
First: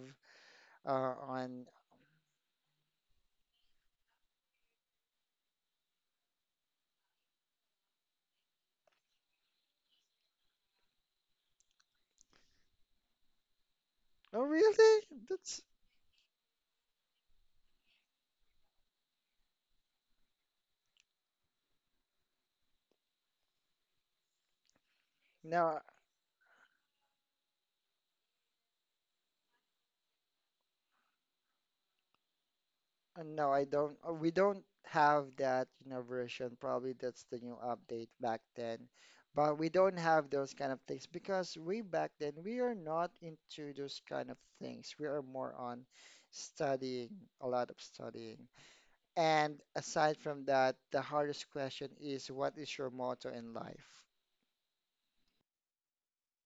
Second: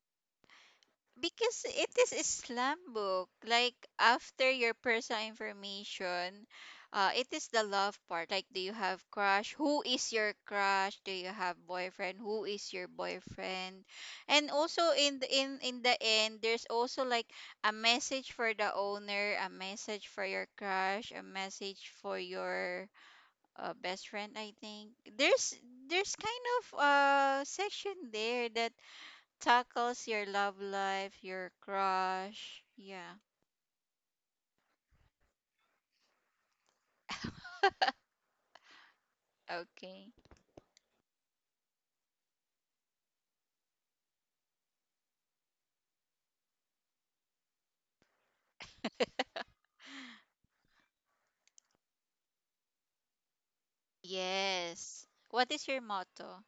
S1: uh,
S2: Because
S1: on?
S2: it is Islam book. Like after your personal information, uh, it is the love part. Like, do you have crush? Who is your crush? Do you have boyfriend? Who is your boyfriend?
S1: Oh
S2: And also
S1: really?
S2: in the, in
S1: That's
S2: in the end, there's also like a message for the owner, a message for your crush, a message for your uh, best friend. I think there's
S1: no.
S2: there's kind of uh section there that tackles your love life, your crush. Yeah.
S1: Uh, No, I don't. uh, We don't have that, you know, version. Probably that's the new update back then. But we don't
S2: Okay.
S1: have those kind of things because we back then we are not into those kind of things. We are more on studying, a lot of studying. And
S2: *laughs*
S1: aside from that, the hardest question is what is your motto in life?
S2: Yes. What is your motto?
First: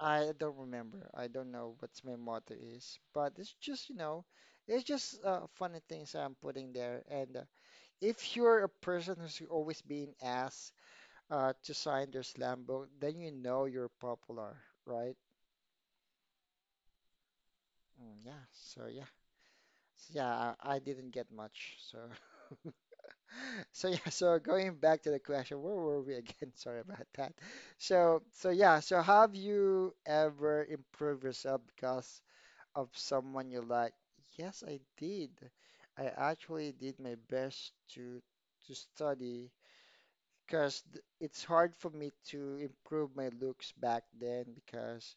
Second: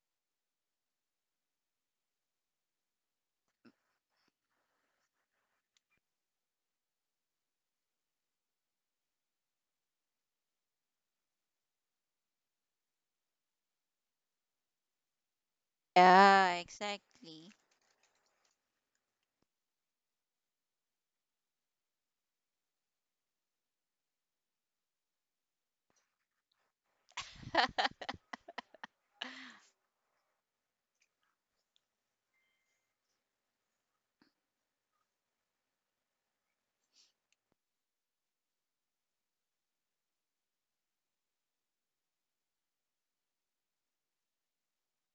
S1: I don't remember. I don't know what's my motto is, but it's just, you know, it's just uh, funny things I'm putting there and uh, if you're a person who's always being asked uh, to sign their slam book, then you know you're popular, right?
S2: Yeah, exactly.
S1: Mm, yeah. So yeah, so, yeah. I, I didn't get much. So *laughs* so yeah. So going back to the question, where were we again? *laughs* Sorry about that. So so yeah. So have you ever improved yourself because of someone you like? Yes, I did. I actually did my best to to study because it's hard for me to improve my looks back then because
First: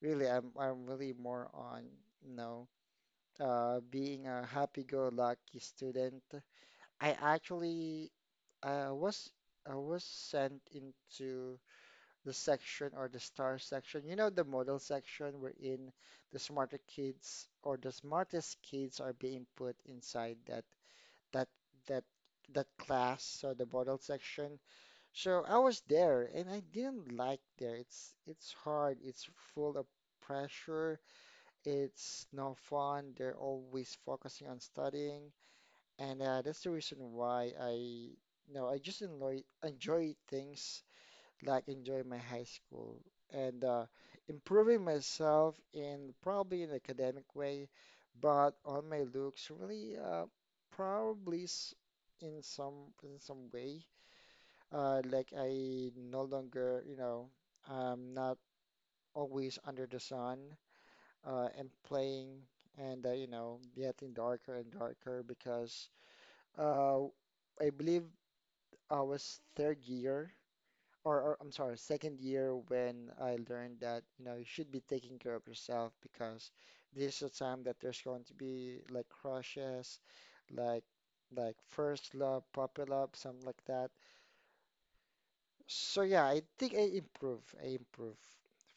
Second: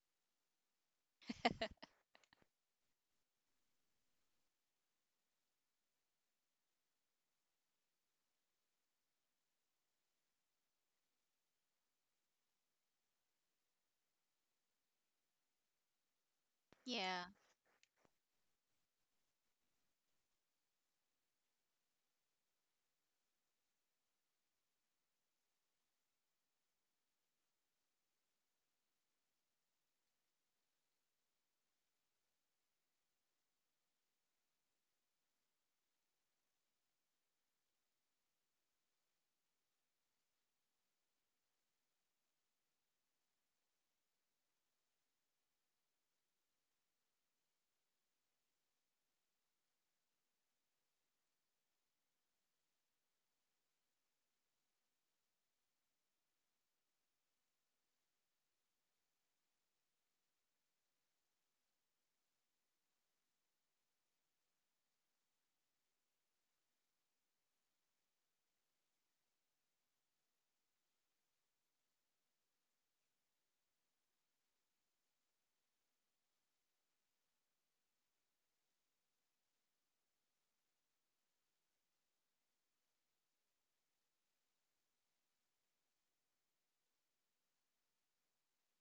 S1: really I'm I'm really more on you know uh being a happy-go-lucky student. I actually uh, was I was sent into the section or the star section. You know the model section wherein the smarter
S2: Yeah.
S1: kids or the smartest kids are being put inside that that that that class or the model section. So I was there and I didn't like there. It's it's hard. It's full of pressure. It's no fun. They're always focusing on studying, and uh, that's the reason why I you know I just enjoy enjoy things like enjoy my high school and uh, improving myself in probably an academic way, but on my looks really uh, probably s- in some in some way uh, like I no longer, you know, I'm not always under the sun uh, and playing and, uh, you know, getting darker and darker because uh, I believe I was third year or, or I'm sorry, second year when I learned that, you know, you should be taking care of yourself because this is a time that there's going to be like crushes, like like first love, puppy love, something like that. So yeah, I think I improve. I improve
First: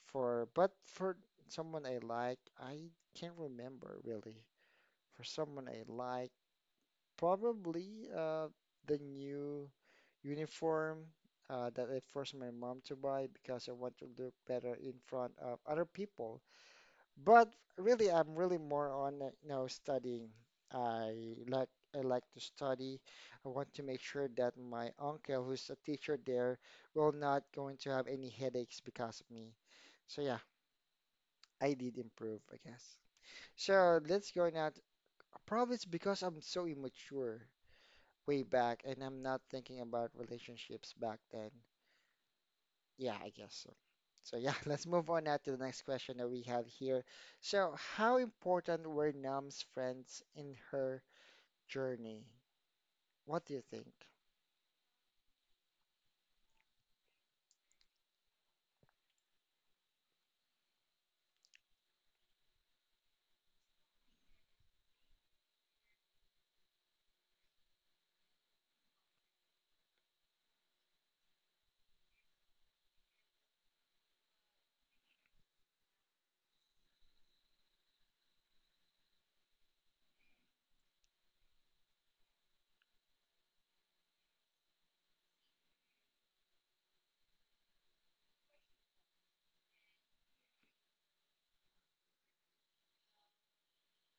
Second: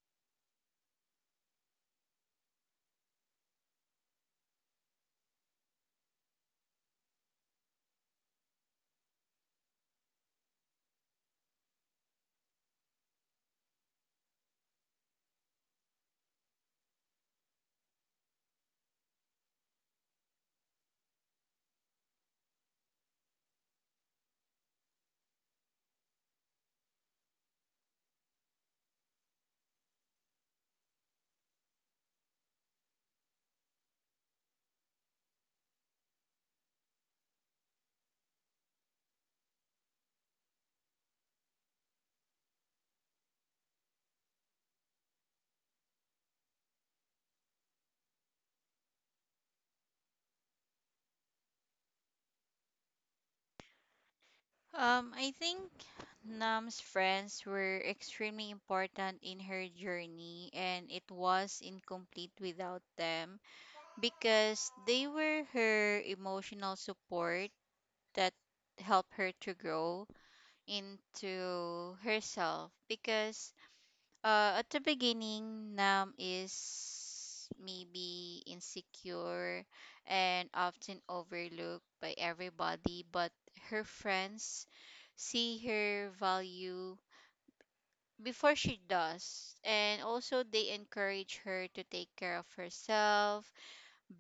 S1: for, but for someone I like, I can't remember really. For someone I like, probably uh the new uniform uh that I forced my mom to buy because I want to look better in front of other people. But really, I'm really more on, uh, you know, studying. I like I like to study. I want to make sure that my uncle, who's a teacher there, will not going to have any headaches because of me. So yeah, I did improve, I guess. So let's go now. t- probably it's because I'm so immature way back, and I'm not thinking about relationships back then. Yeah, I guess so. So yeah, *laughs* let's move on now to the next question that we have here. So how important were Nam's friends in her journey? What do you think?
S2: Um, I think Nam's friends were extremely important in her journey, and it was incomplete without them because they were her emotional support that helped her to grow into herself. Because Uh, at the beginning, Nam is maybe insecure and often overlooked by everybody, but her friends see her value before she does. And also, they encourage her to take care of herself,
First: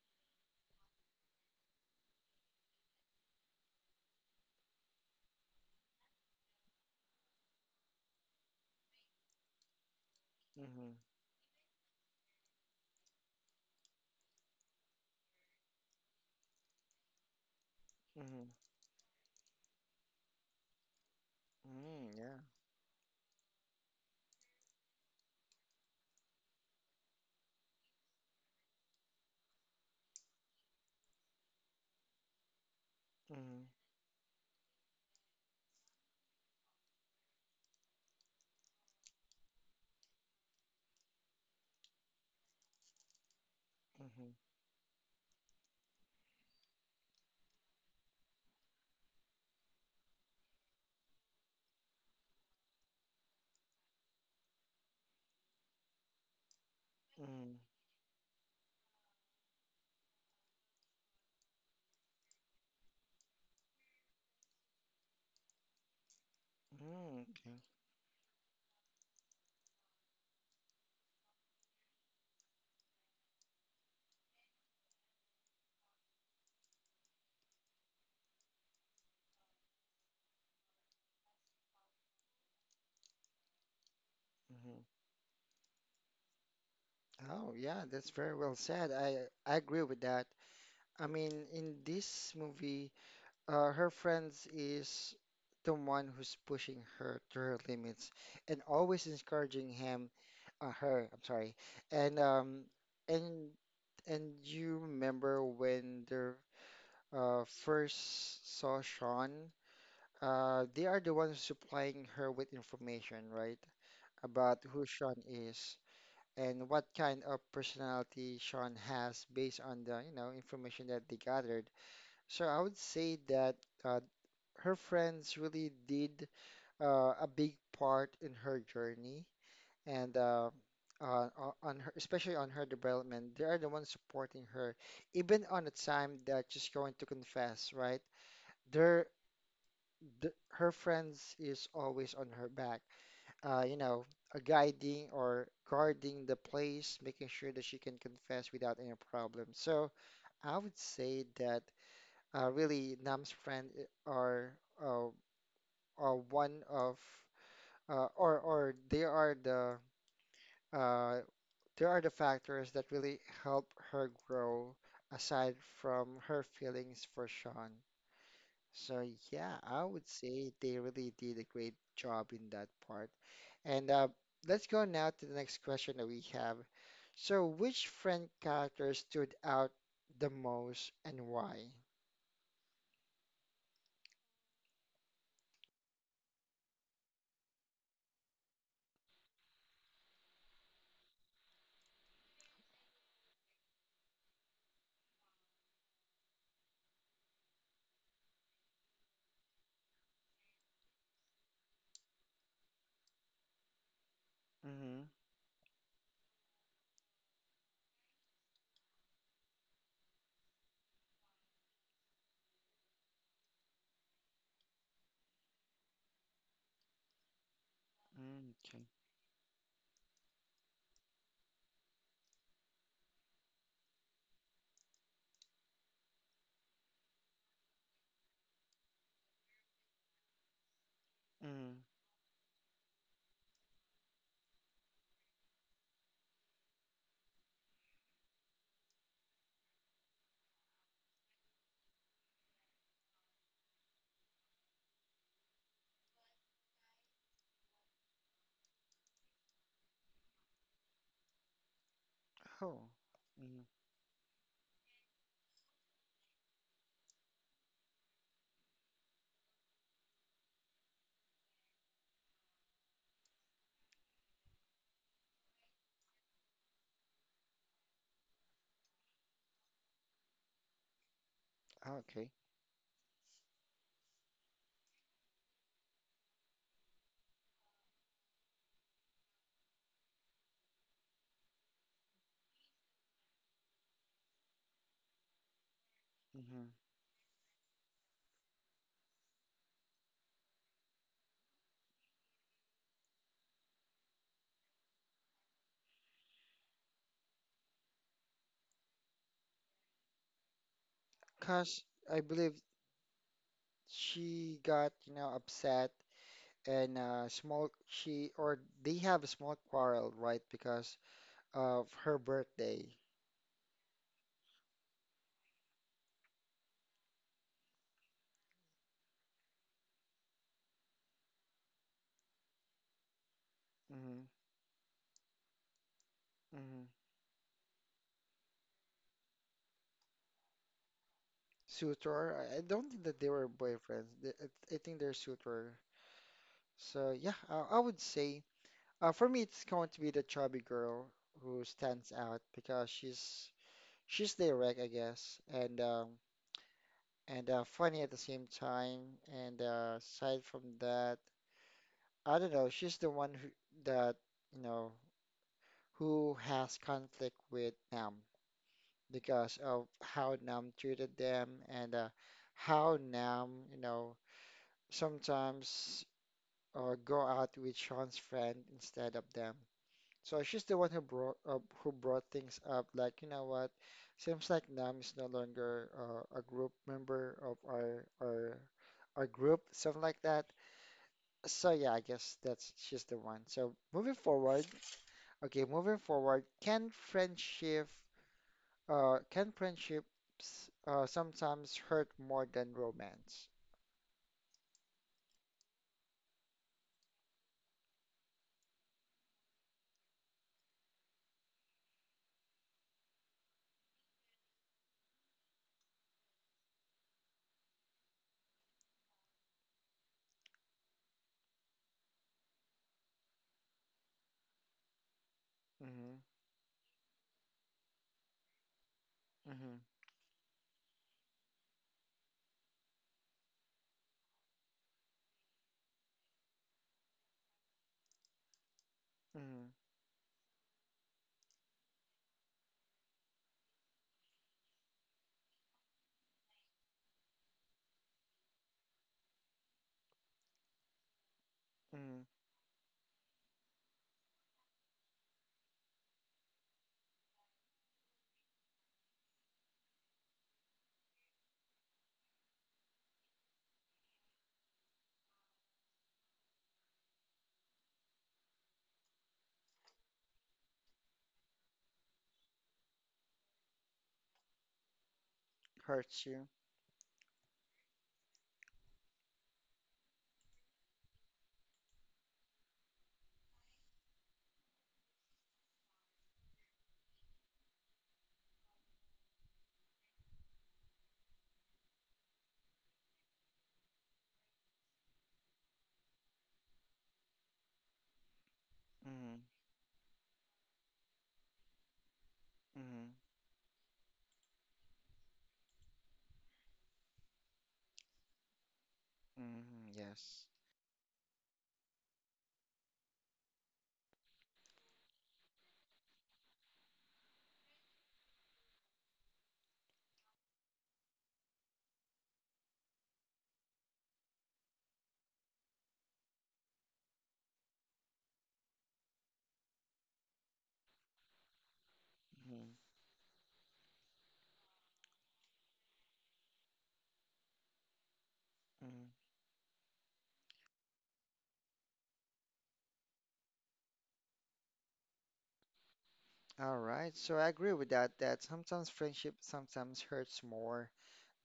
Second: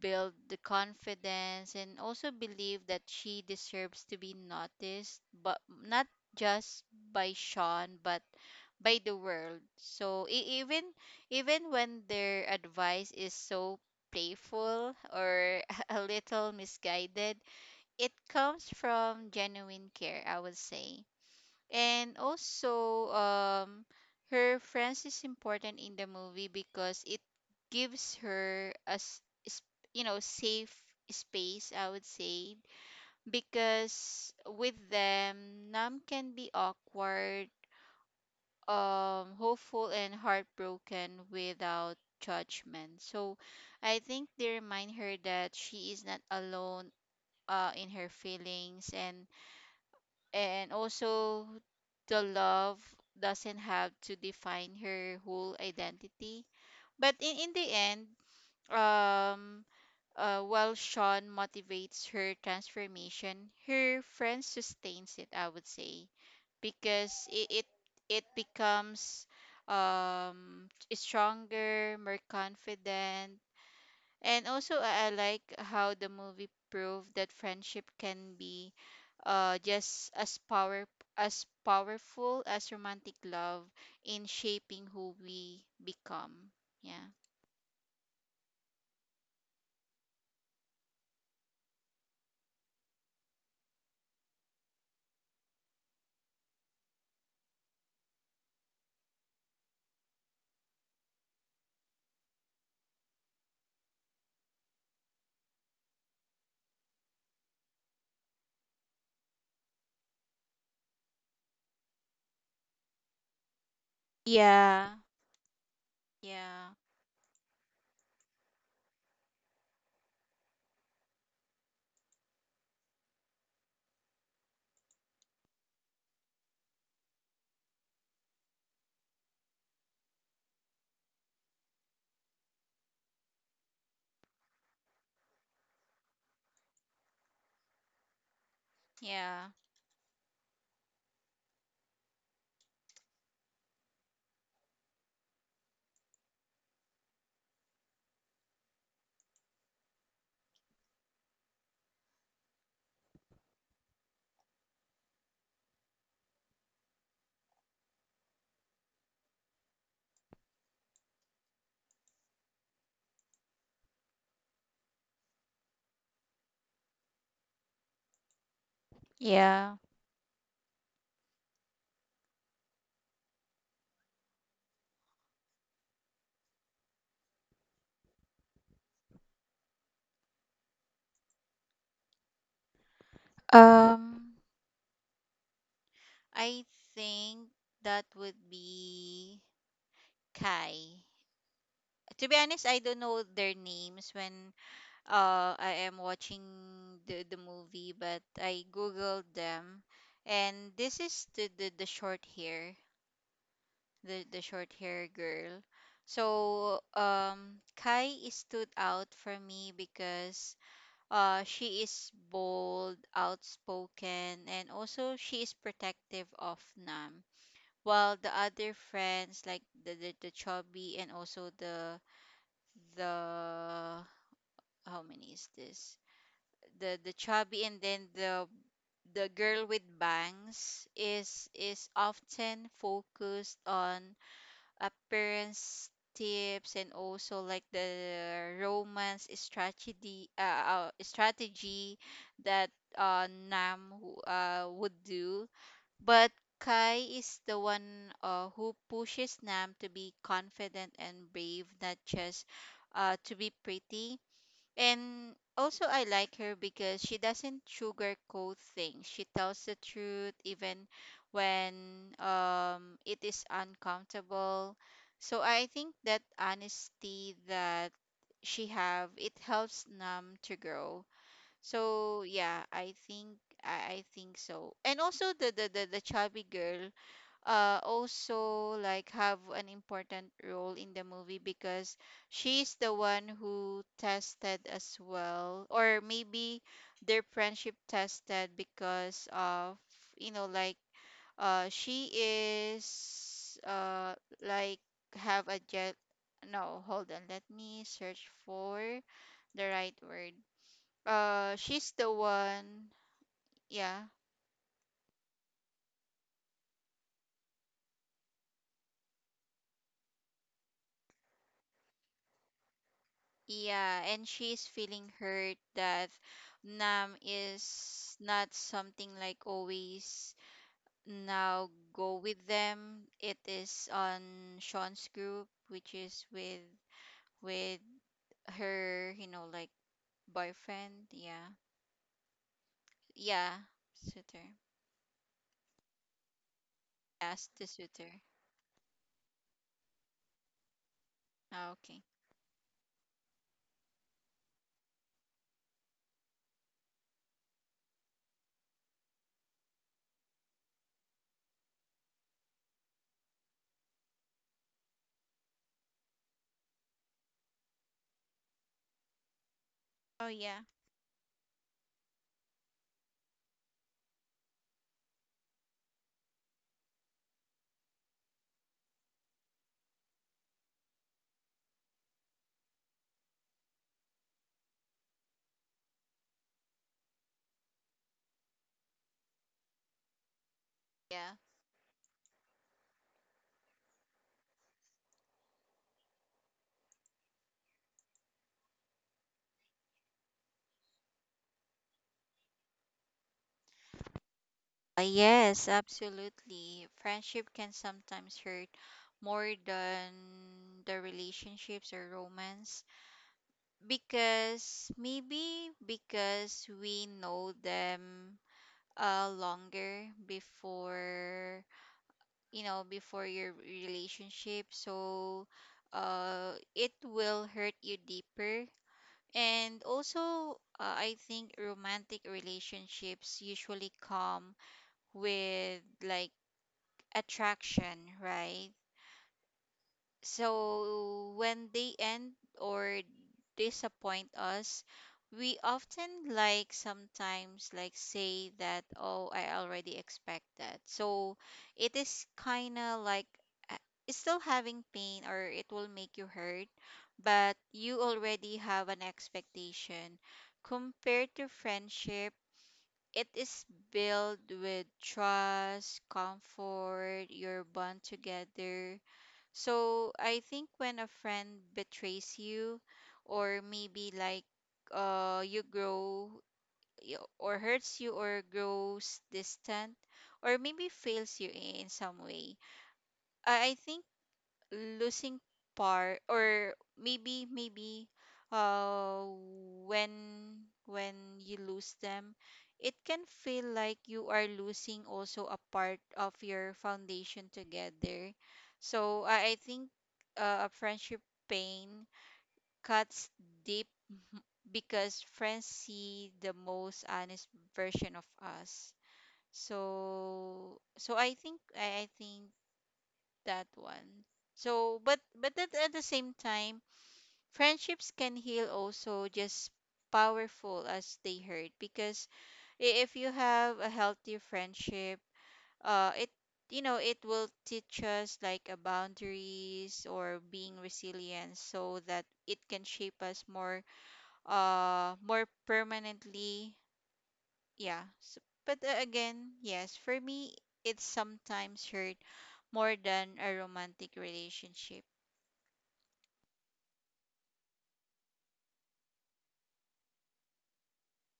S2: build the confidence, and also believe that she deserves to be noticed, but not just by Sean, but by the world. So e-
S1: Mm-hmm.
S2: even even when their advice is so playful or *laughs* a little misguided, it
S1: Mm-hmm.
S2: comes from genuine care, I would say.
S1: Mm,
S2: And
S1: yeah.
S2: also, um, her friends is important in the movie because it gives her a s- s- you know, safe space, I would say,
S1: Mm-hmm.
S2: because with them, Nam can be awkward, um, hopeful and heartbroken without judgment. So I think
S1: Mm-hmm.
S2: they remind her that she is not alone uh, in her feelings, and and also the love doesn't have to define her whole identity. But in,
S1: Mm-hmm.
S2: in the end, um, uh, while Sean motivates her transformation, her friend sustains it, I would say, because
S1: Mm, okay.
S2: it it, it becomes um stronger, more confident. And also I I like how the movie proved that friendship can be uh just as power as powerful as romantic love in
S1: Mm-hmm.
S2: shaping who we become. Yeah.
S1: Oh yeah, that's very well said. I I agree with that. I mean, in this movie, uh, her friends is the one who's pushing her to her limits and always encouraging him uh, her, I'm sorry, and um and and you remember when they uh, first saw Sean. Uh, they are the ones supplying her with information, right, about who
S2: Yeah.
S1: Sean is and
S2: Yeah.
S1: what kind of personality Sean has based on the you know information that they gathered. So I would say that uh, her friends really did uh, a big part in her journey and uh, uh, o- on her, especially on her development. They are the ones supporting her, even on the time that she's going to confess, right? Their,
S2: Yeah.
S1: the, her friends is always on her back, uh, you know, uh, guiding or guarding the place, making sure that she can confess without any problem. So I would say that uh, really Nam's friend i- are uh, are one of uh, or or they are the uh, they are the factors that really help her grow aside from her feelings for Sean. So yeah, I would
S2: Yeah.
S1: say they really did a great job in that part. And uh, let's go now to the next question that we have. So which friend character stood out the most and why?
S2: Um I think that would be Kai. To be honest, I don't know their names when uh I am watching the the movie, but I googled them, and this is the the, the short hair, the the short
S1: Mm-hmm.
S2: hair girl. So um Kai stood out for me because uh she is bold, outspoken, and also she is protective of Nam. While the
S1: Mm-hmm.
S2: other friends like the the, the chubby and also the the how many is this? The the chubby, and then the the girl with bangs is
S1: Mm-hmm.
S2: is often focused on appearance tips and also like the romance strategy uh, uh strategy that uh Nam w- uh would do. But Kai is the one uh, who pushes Nam to be confident and brave, not just
S1: Oh,
S2: uh to be
S1: mm-hmm.
S2: pretty. And also, I like her because she doesn't sugarcoat things. She tells the truth even when, um, it is uncomfortable. So I think that honesty that she have, it helps Nam to grow. So
S1: Okay.
S2: yeah, I think I, I think so. And also the the the, the chubby girl, uh, also like have an important role in the movie because she's the one who tested as well, or
S1: Mm-hmm.
S2: maybe their friendship tested because of, you know, like uh she is uh like have a jet, no, hold on, let me search for the right word. uh
S1: Cause
S2: she's the
S1: I believe
S2: one, yeah.
S1: she got, you know, upset and uh, small she or they have a small quarrel, right? Because of her birthday.
S2: Yeah, and she's feeling hurt that Nam is not something like always now go with them. It is
S1: Mm-hmm.
S2: on Sean's group, which is with
S1: Mm-hmm.
S2: with her, you know, like boyfriend. Yeah.
S1: Suitor. I I don't think that they were
S2: Yeah,
S1: boyfriends. They-
S2: suitor.
S1: I I think they're suitor. So yeah,
S2: Yes,
S1: I,
S2: the
S1: I would
S2: suitor.
S1: say uh, for me it's going to be the chubby girl who
S2: Ah, okay.
S1: stands out because she's she's direct, I guess, and um, and uh, funny at the same time. And uh, aside from that. I don't know. She's the one who that you know who has conflict with Nam because of
S2: Oh
S1: how
S2: yeah.
S1: Nam treated them and uh, how Nam you know sometimes uh, go out with Sean's friend instead of them. So she's the one who brought up, who brought things up. Like you know what, seems like Nam is no longer uh, a group member of our our our group, something like that.
S2: Yeah.
S1: So yeah, I guess that's she's the one. So moving forward. Okay, moving forward, can friendship uh can friendships uh sometimes hurt more than romance?
S2: Uh, yes, absolutely. Friendship can sometimes hurt more than the relationships or romance, because maybe because we know them uh longer before, you know, before your relationship, so
S1: Mhm.
S2: uh it will hurt you deeper.
S1: Mhm.
S2: And also, uh, I think romantic relationships usually come with like attraction, right?
S1: Mhm.
S2: So when they end or disappoint us, we often like sometimes like say that, oh, I already expect that. So it
S1: Mhm.
S2: is kind of like, uh, it's still having pain or it will make you hurt, but you already have an expectation. Compared to friendship, it is built with trust, comfort, your bond together, so I think when a friend betrays you, or maybe like, uh, you
S1: Hurts
S2: grow
S1: you.
S2: y- or hurts you or grows distant, or maybe fails you in some way, I I think losing part or maybe maybe uh when when you lose them, it can feel like you are losing also a part of your foundation together. So
S1: Mhm.
S2: i, I think uh, a friendship pain
S1: Mhm.
S2: cuts deep because friends see the most honest version of us.
S1: Mhm. Yes.
S2: So so i think i, I think that one. So, but but at, at the same time, friendships can heal also just powerful as they hurt because I- if you have a healthy friendship, uh, it, you know, it will teach us like a boundaries or being resilient so that it
S1: Mhm.
S2: can shape us more uh more permanently. Yeah. So, but uh,
S1: Mhm.
S2: again, yes, for me, it's sometimes hurt more than a romantic relationship.
S1: All right, so I agree with that that sometimes friendship sometimes hurts more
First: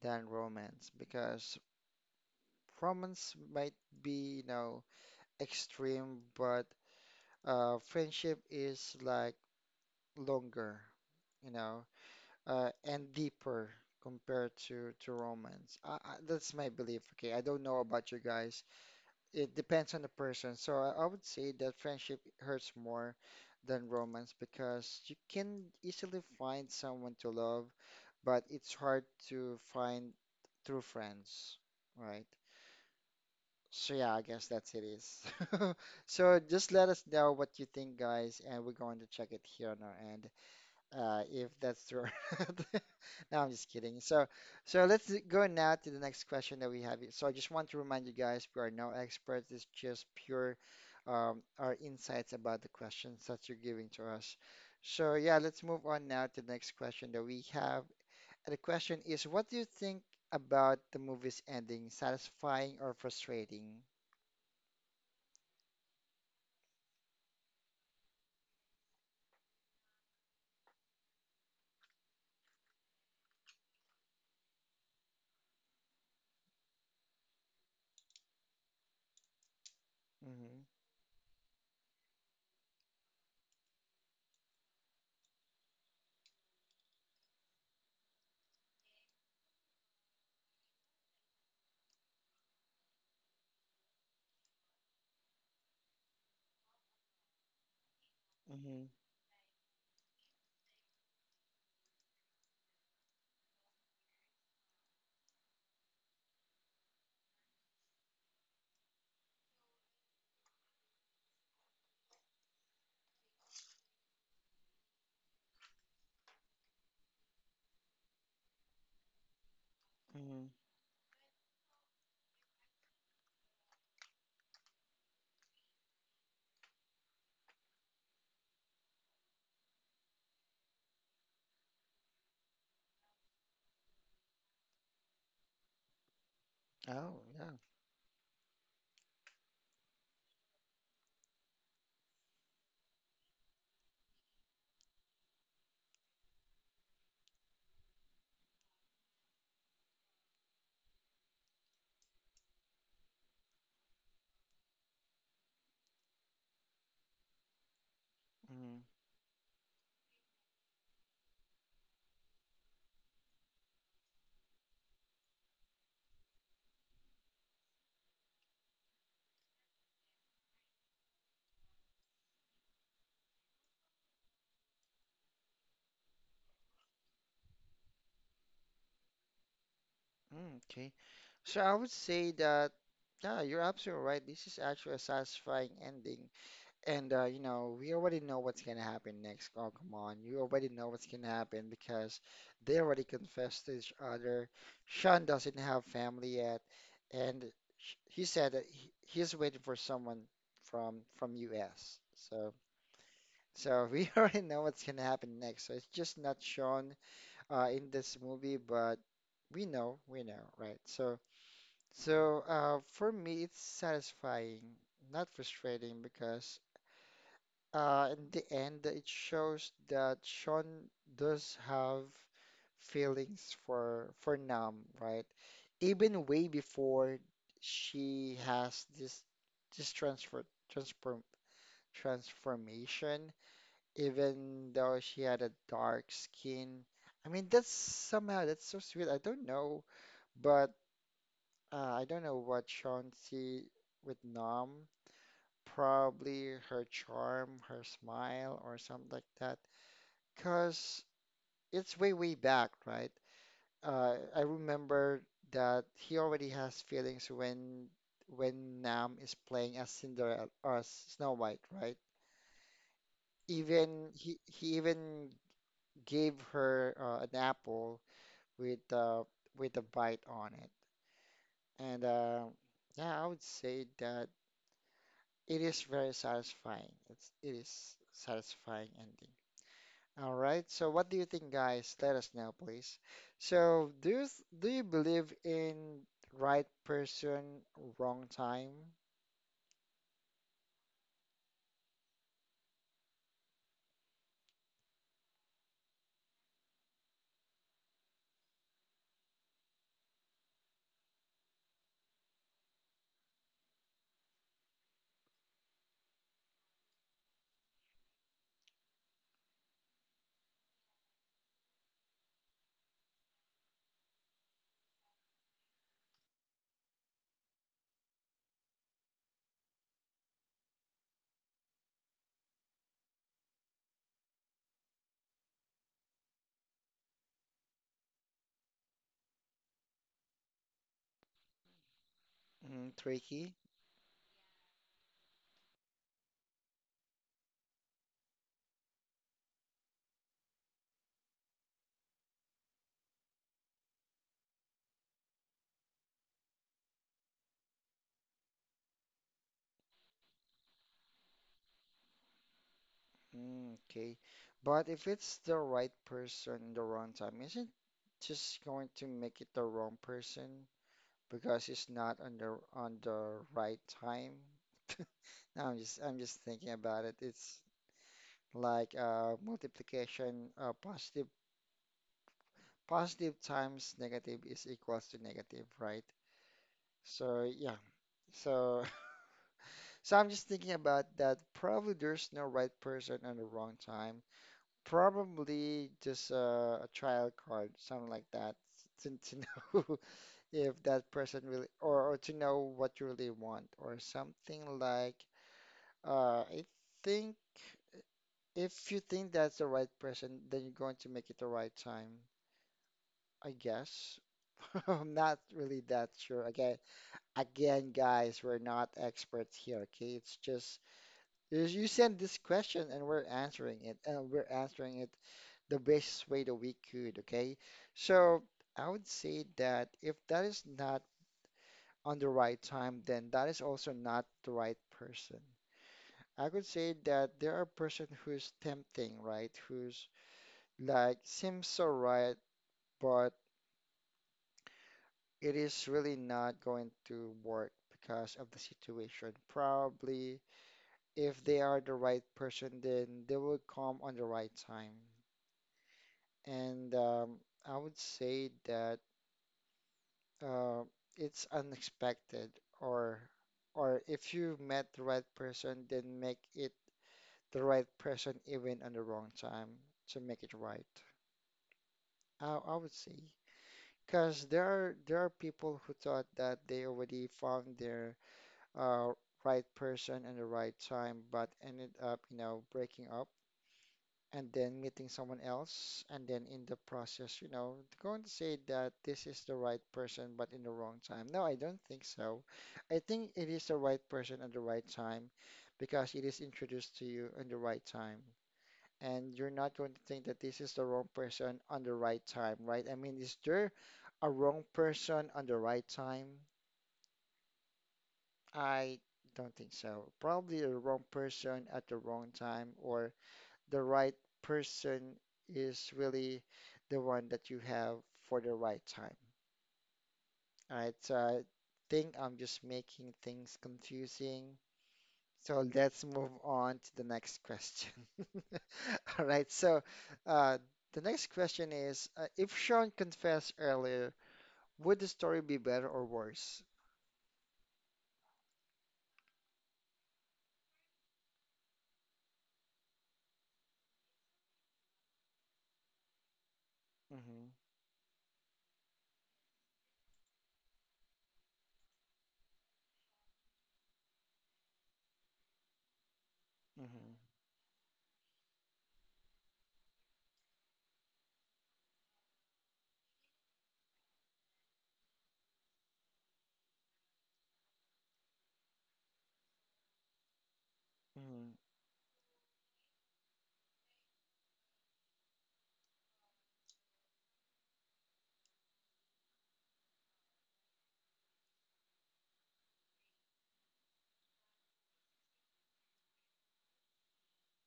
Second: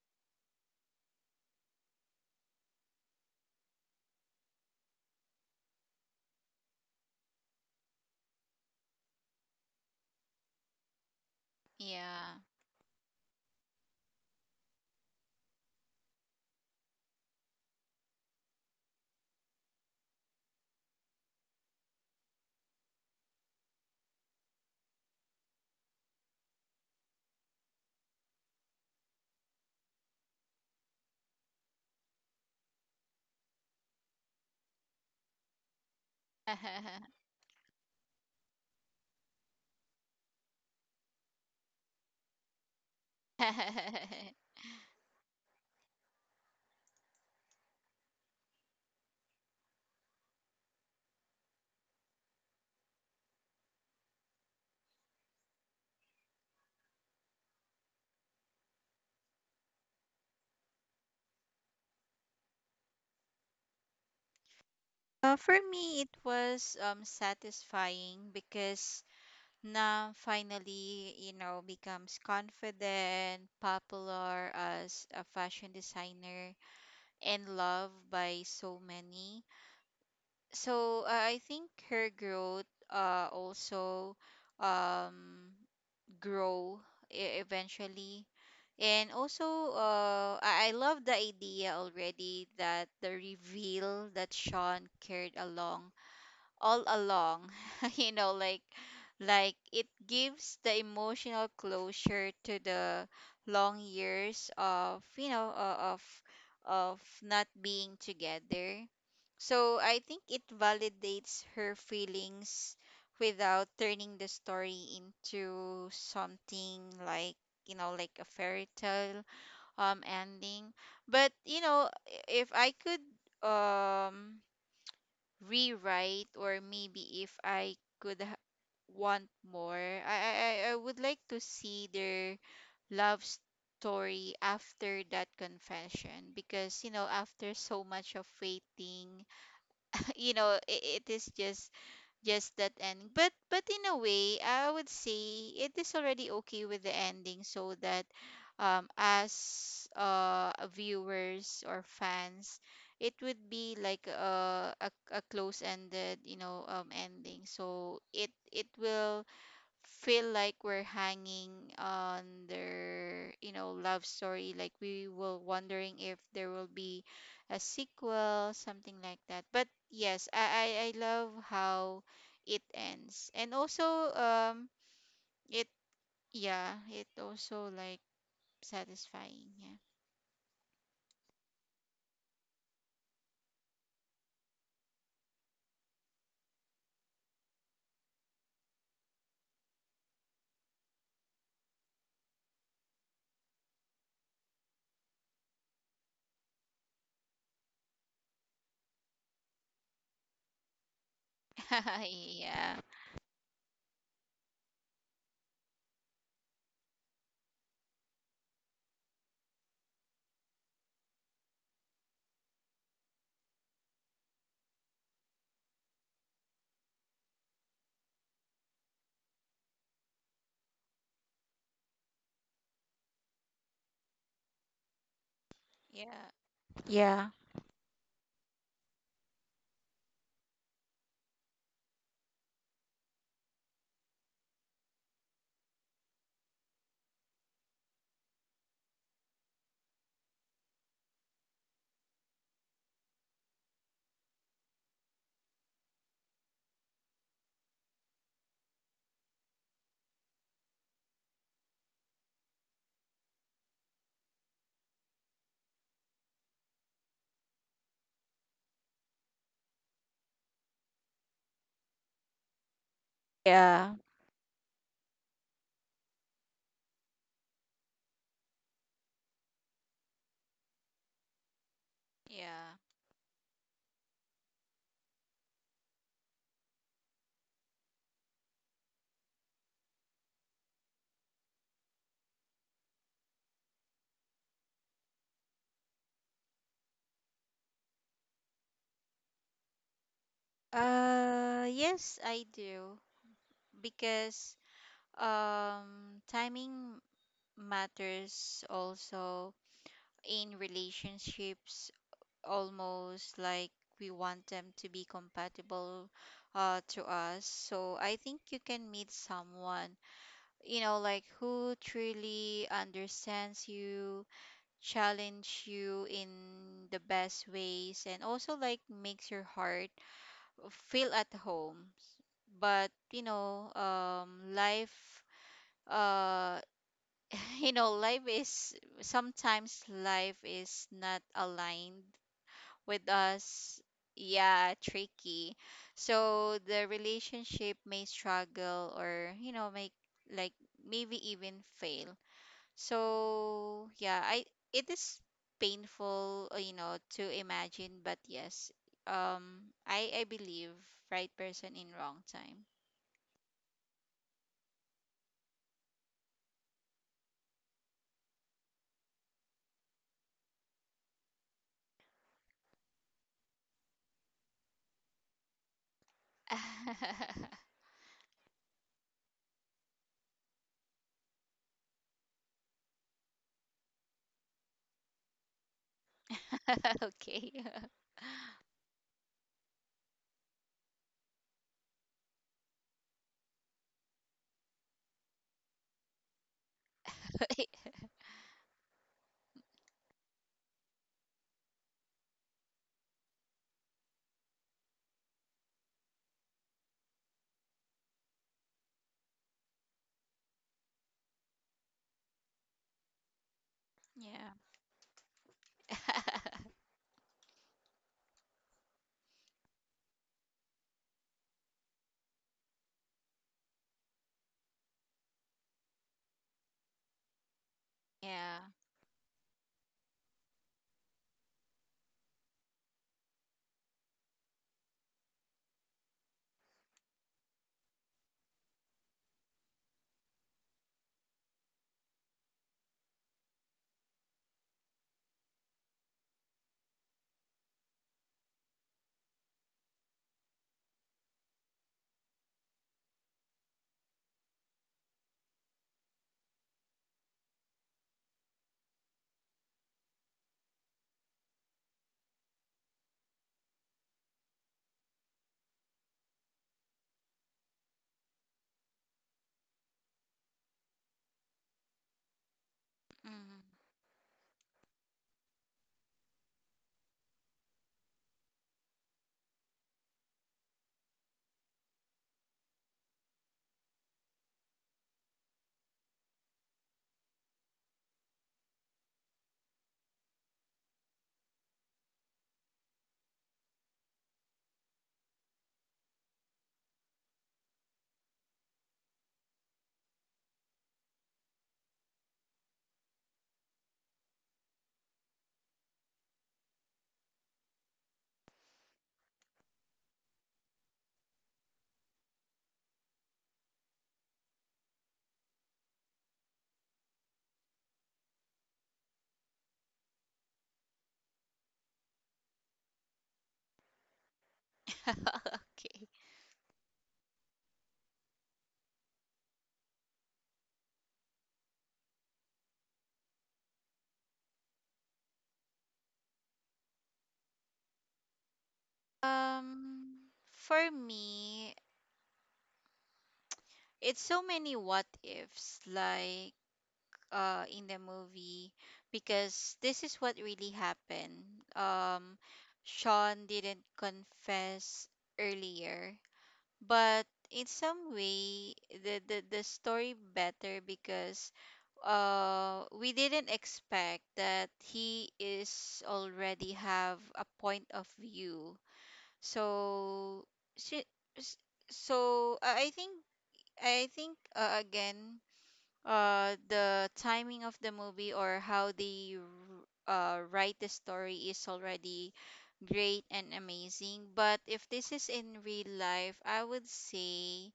S1: than romance because romance might be, you know, extreme, but uh friendship is like longer, you know.
S2: Yeah.
S1: uh, and deeper compared to to romance. I, I, that's my belief. Okay, I don't know about you guys. It depends on the person. So I, I would say that friendship hurts more than romance because you can easily find someone to love, but it's hard to find true friends, right? So yeah, I guess that's it is. *laughs* So just let
S2: *laughs*
S1: us know what you think, guys, and we're going to check it here on our end uh, if that's true. *laughs* or No, I'm just kidding. So, so let's go now to the next question that we have. So I just want to remind you guys, we are no experts. It's just pure um, our insights about the questions that you're giving to us. So yeah, let's move on now to the next question that we have. And the question is, what do you think about the movie's ending, satisfying or frustrating?
S2: Uh, for me, it was um satisfying because Nam finally, you know, becomes confident, popular as a fashion designer, and loved by so many.
S1: Hmm.
S2: So uh, I think her growth uh also um grow e- eventually. And also, uh, I I love the idea already that the reveal that Sean carried along all along, *laughs* you know, like
S1: Hmm.
S2: like it gives the emotional closure to the long years of, you know, uh, of of not being together. So I think it validates her feelings without turning the story into something like, you know, like a fairy tale um
S1: Hmm.
S2: ending. But you know, if I could um rewrite, or maybe if I could ha- want more, I, I I I would like to see their love story after that confession, because you know,
S1: Oh,
S2: after
S1: yeah.
S2: so much of waiting *laughs* you know, it, it is just just that ending. but but in a way, I would say it is already okay with the ending, so that um as uh viewers or fans, it would be like a a, a close ended, you know, um ending, so it it
S1: Mm-hmm.
S2: will feel like we're hanging on their, you know, love story, like we were wondering if there will be a sequel something like that. But yes, I I, I love how it ends, and also, um it yeah, it also like satisfying.
S1: Mm, okay. So I would say that, yeah, you're absolutely right. This is actually a satisfying ending. And, uh, you know, we already know what's going to happen next. Oh, come on. You already know what's going to happen because they already confessed to each other. Sean doesn't have family yet. And sh- he said that he, he's waiting for someone from from U S.
S2: Yeah.
S1: So,
S2: *laughs* Yeah.
S1: so *laughs* we already know what's going to happen next. So it's just not shown uh, in this movie, but we know, we know, right? So, so, uh, for me, it's satisfying, not frustrating, because uh, in the end, it shows that Sean does have feelings for for Nam, right? Even way
S2: Yeah.
S1: before
S2: Yeah.
S1: she has this this transfer transform transformation, even though she had a dark skin. I mean, that's somehow that's so sweet. I don't know, but uh, I don't know what Chauncey with nom. Probably her charm, her smile, or something like that. Because it's way, way back, right? Uh, I remember that he already has feelings when when Nam is playing as Cinderella or as Snow White, right? Even
S2: Yeah.
S1: he he even gave her uh, an apple with uh, with a bite on it, and uh,
S2: Yeah,
S1: yeah, I would say that. It is very satisfying. It's it is satisfying ending. All right. So what do you think, guys? Let us know, please. So do you th- do you believe in right person, wrong time?
S2: uh yes, I do, because um timing matters also in relationships, almost like we want them to be compatible uh, to us. So I think you can meet someone, you know, like who truly understands you, challenge you in the best ways, and also like makes your heart feel at home. But you know, um life, uh *laughs* you know, life is sometimes life is not aligned
S1: Mm,
S2: with
S1: tricky.
S2: us, yeah, tricky. So the relationship may struggle or, you know, make like maybe even fail. So yeah, I, it is painful, uh, you know, to imagine, but yes, um i i believe right person in wrong time.
S1: Mm, okay. But if it's the right person, the wrong time, isn't just going to make it the wrong person because it's not on the on the right time? *laughs* No, I'm just I'm just thinking about it.
S2: *laughs*
S1: It's like uh, multiplication uh, positive positive times negative is equals to negative, right? So
S2: Okay.
S1: yeah, so *laughs* so i'm just thinking about that probably there's no right person and the wrong time, probably just uh, a trial card something like that to, to know. *laughs* If that person really, or, or to know what you really want or something like uh, I think if you think that's the right person, then you're going to make it the right time, I guess.
S2: *laughs*
S1: *laughs* I'm not really
S2: Yeah.
S1: that sure.
S2: *laughs*
S1: Okay, again, guys, we're not experts here, okay? It's just you you send this question and we're answering it, and we're answering it the best way that we could, okay? So
S2: Yeah.
S1: I would say that if that is not on the right time, then that is also not the right person. I could say that there are person who's tempting, right? Who's like seems so right, but it is really not going to work because of the situation. Probably, if they are the right person, then they will come on the right time. And um, I would say that uh, it's unexpected, or or if you met the right person, then make it the right person even on the wrong time to make it right. I, I would say,
S2: Mm.
S1: because there are there are people who thought that they already found their uh, right person and the right time, but ended up, you know, breaking up and then meeting someone else, and then in the process, you know, going to say that this is the right person, but in the wrong time. No, I don't think so. I think it is the right person at the right time because it is introduced to you in the right time. And you're not going to think that this is the wrong person on the right time, right? I mean, is there a wrong person on the right time? I don't think so. Probably the wrong person at the wrong time, or the right person is really the one that you have for the right time. All right, so I uh, think I'm just making things confusing.
S2: *laughs*
S1: So
S2: Okay.
S1: let's move on to the next question. *laughs* All right, so uh, the next question is uh, if Sean confessed earlier, would the story be better or worse?
S2: Um, for me, it's so many what ifs, like
S1: Hmm.
S2: uh in the movie, because this is what really happened. Um, Sean didn't confess earlier,
S1: Hmm.
S2: but in some way, the the the story better because uh we didn't expect that he is already have a point of view. So si- s-
S1: Hmm.
S2: so uh, I think I think, uh, again, uh the timing of the movie, or how they r- uh write the story is already great and amazing. But if this is in real life, I would say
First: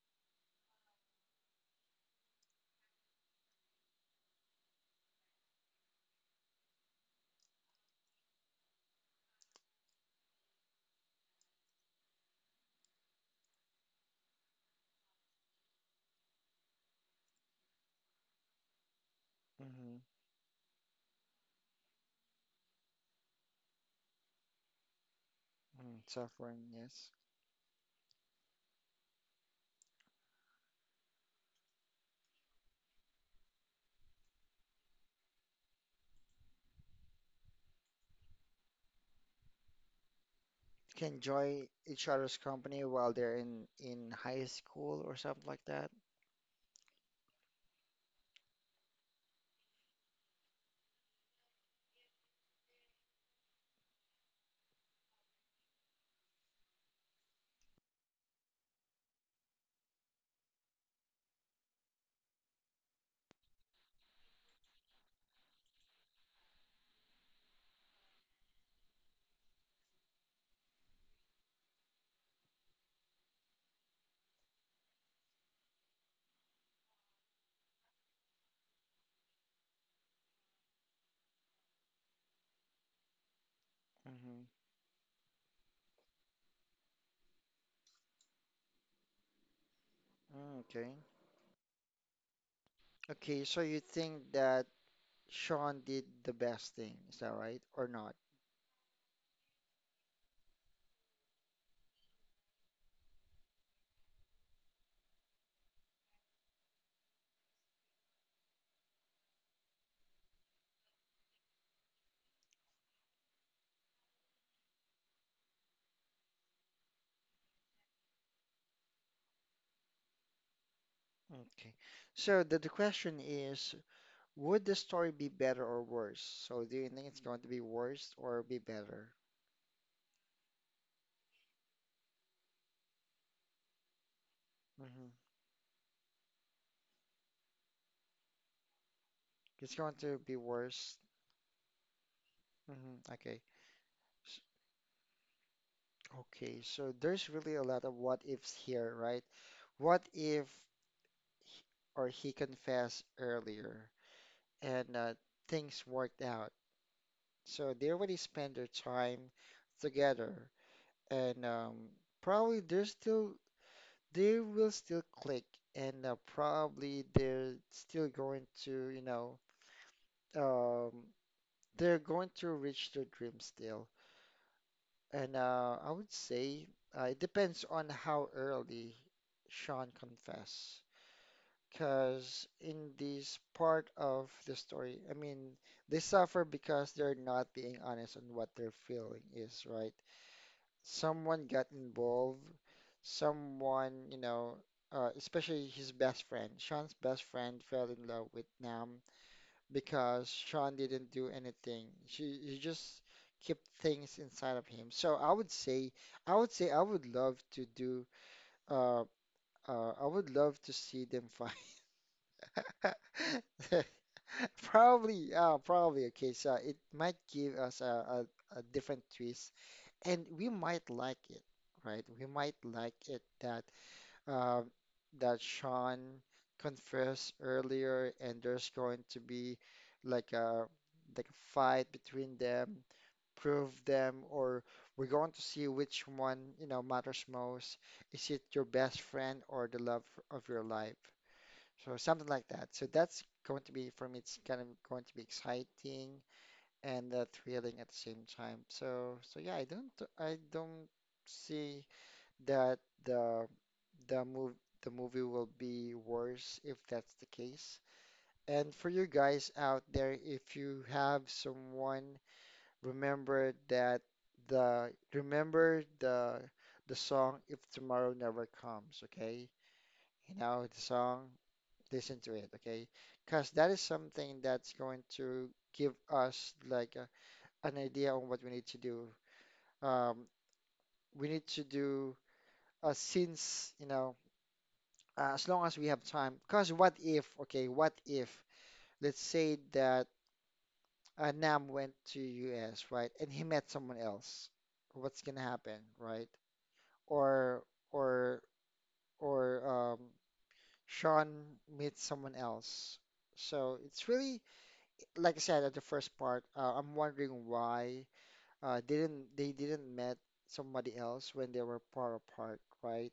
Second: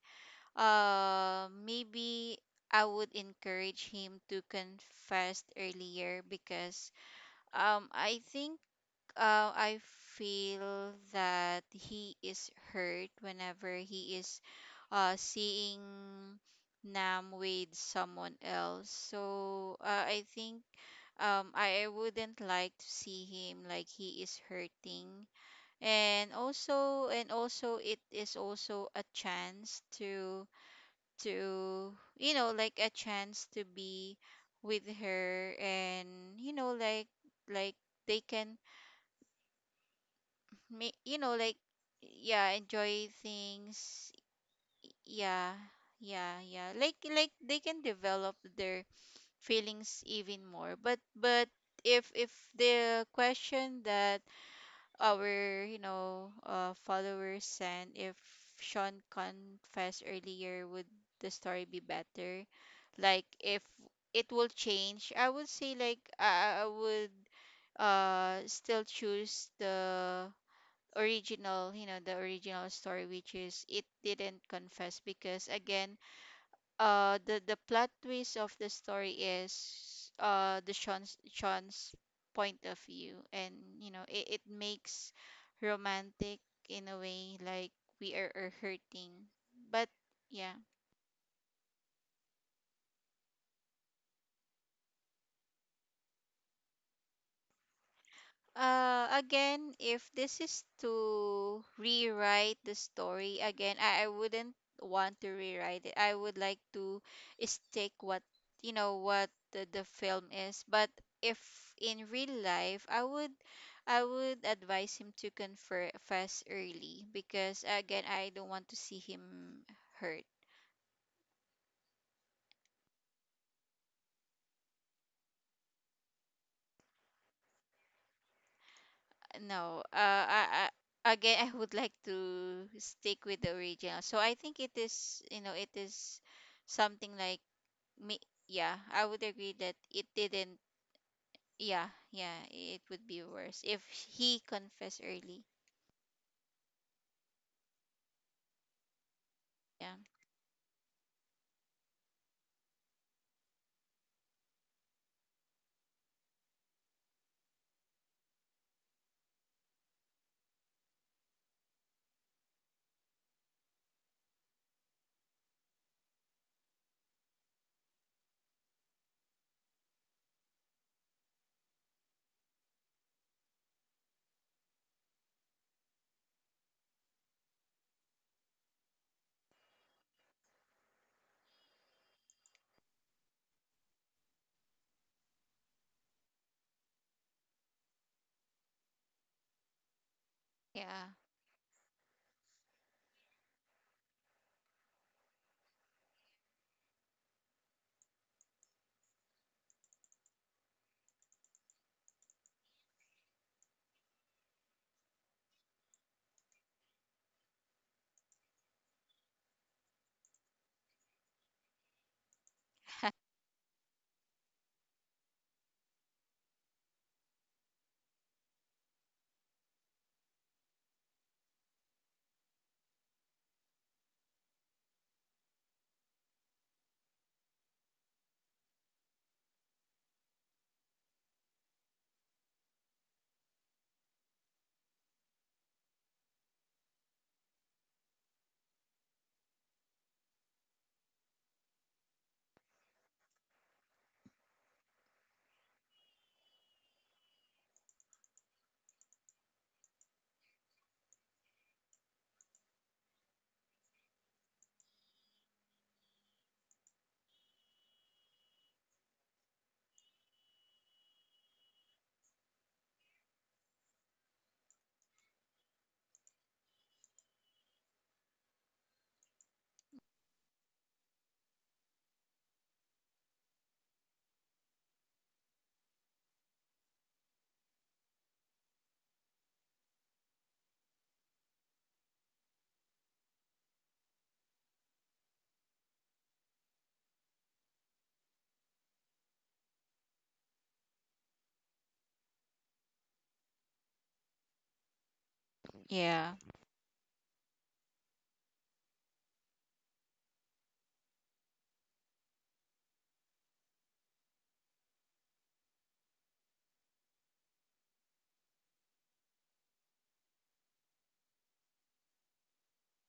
S2: uh maybe I would encourage him to confess earlier, because um, I think, uh, I feel that he is hurt whenever he is, uh, seeing Nam with someone else. So
S1: Hmm.
S2: uh, I think um, I, I wouldn't like to see him like he is hurting.
S1: Mm,
S2: And
S1: suffering,
S2: also,
S1: yes.
S2: and also, it is also a chance to to you know, like a chance to be with her, and you know, like like they can make,
S1: Can
S2: you know, like
S1: enjoy each other's
S2: yeah,
S1: company
S2: enjoy
S1: while they're in in
S2: things,
S1: high school or something
S2: yeah,
S1: like that.
S2: yeah, yeah, like like they can develop their feelings even more. but but if if the question that our, you know, uh, followers sent, if Sean confessed earlier would the story be better, like if it will change, I would say like, I, I I would uh still choose the original, you know, the original story, which is it didn't confess, because again, uh the the plot twist of the story is uh the Sean's Sean's point of view, and you know, it, it
S1: Hmm.
S2: makes romantic in a way, like we are, are hurting, but yeah.
S1: Mm, okay. Okay, so you think that Sean did the best thing, is that right? Or not?
S2: Uh, again, if this is to rewrite the story again, I, I wouldn't want to rewrite it. I would like to stick what, you know, what the, the film is. But if in real life, I would I would advise him to confess early, because again, I don't want to see him hurt.
S1: Okay. So the, the question is, would the story be better or worse? So do you think it's going to be worse or be better?
S2: No, uh, I, I, again, I would like to stick with the original. So I think it
S1: Hmm.
S2: is, you know, it is something like me. Yeah, I would agree
S1: It's
S2: that
S1: going
S2: it
S1: to be
S2: didn't.
S1: worse.
S2: Yeah, yeah, it
S1: Hmm.
S2: would be
S1: Okay.
S2: worse if
S1: S-
S2: he confessed early.
S1: Okay, so there's really a lot of what ifs here, right?
S2: Yeah,
S1: What if or he confessed earlier, and uh, things worked out. So they already spent their time together, and um, probably they're still they will still click, and uh, probably they're still going to you know um, they're going to reach their dream still. And uh, I would say uh, it depends on how early Sean confess. Because in this part of the story, I mean, they suffer because they're not being honest on what their feeling is, right?
S2: yeah,
S1: Someone got involved, someone, you know, uh, especially his best friend. Sean's best friend fell in love with Nam because Sean didn't do anything. She, he just kept things inside of him. So I would say, I would say I would love to do, uh, uh, I would love to see them fight.
S2: *laughs*
S1: *laughs* Probably, yeah, probably. Okay, so it might give us a, a, a different twist, and we might like it, right? We might like it that uh, that Sean confessed earlier, and there's going to be like a like a fight between them, prove them, or we're going to see which one, you know, matters most. Is it your best friend or the love of your life? So something like that. So that's going to be for me. It's kind of going to be exciting and uh, thrilling at the same time. So so yeah, I don't I don't see that the the move the movie will be worse if that's the case. And for you guys out there, if you have someone, remember that the remember the the song If Tomorrow Never Comes. Okay, you know the song, listen to it, okay? Because that is something that's going to give us like a, an idea on what we need to do. Um, we need to do uh, since, you know, uh, as long as we have time. Because what if, okay, what if, let's say that uh, Nam went to U S, right, and he met someone else. What's gonna happen, right?
S2: yeah.
S1: Or or or um, Sean meets someone else. So it's really like I said at the first part, uh, I'm wondering why uh, didn't they didn't met somebody else when they were far apart, right?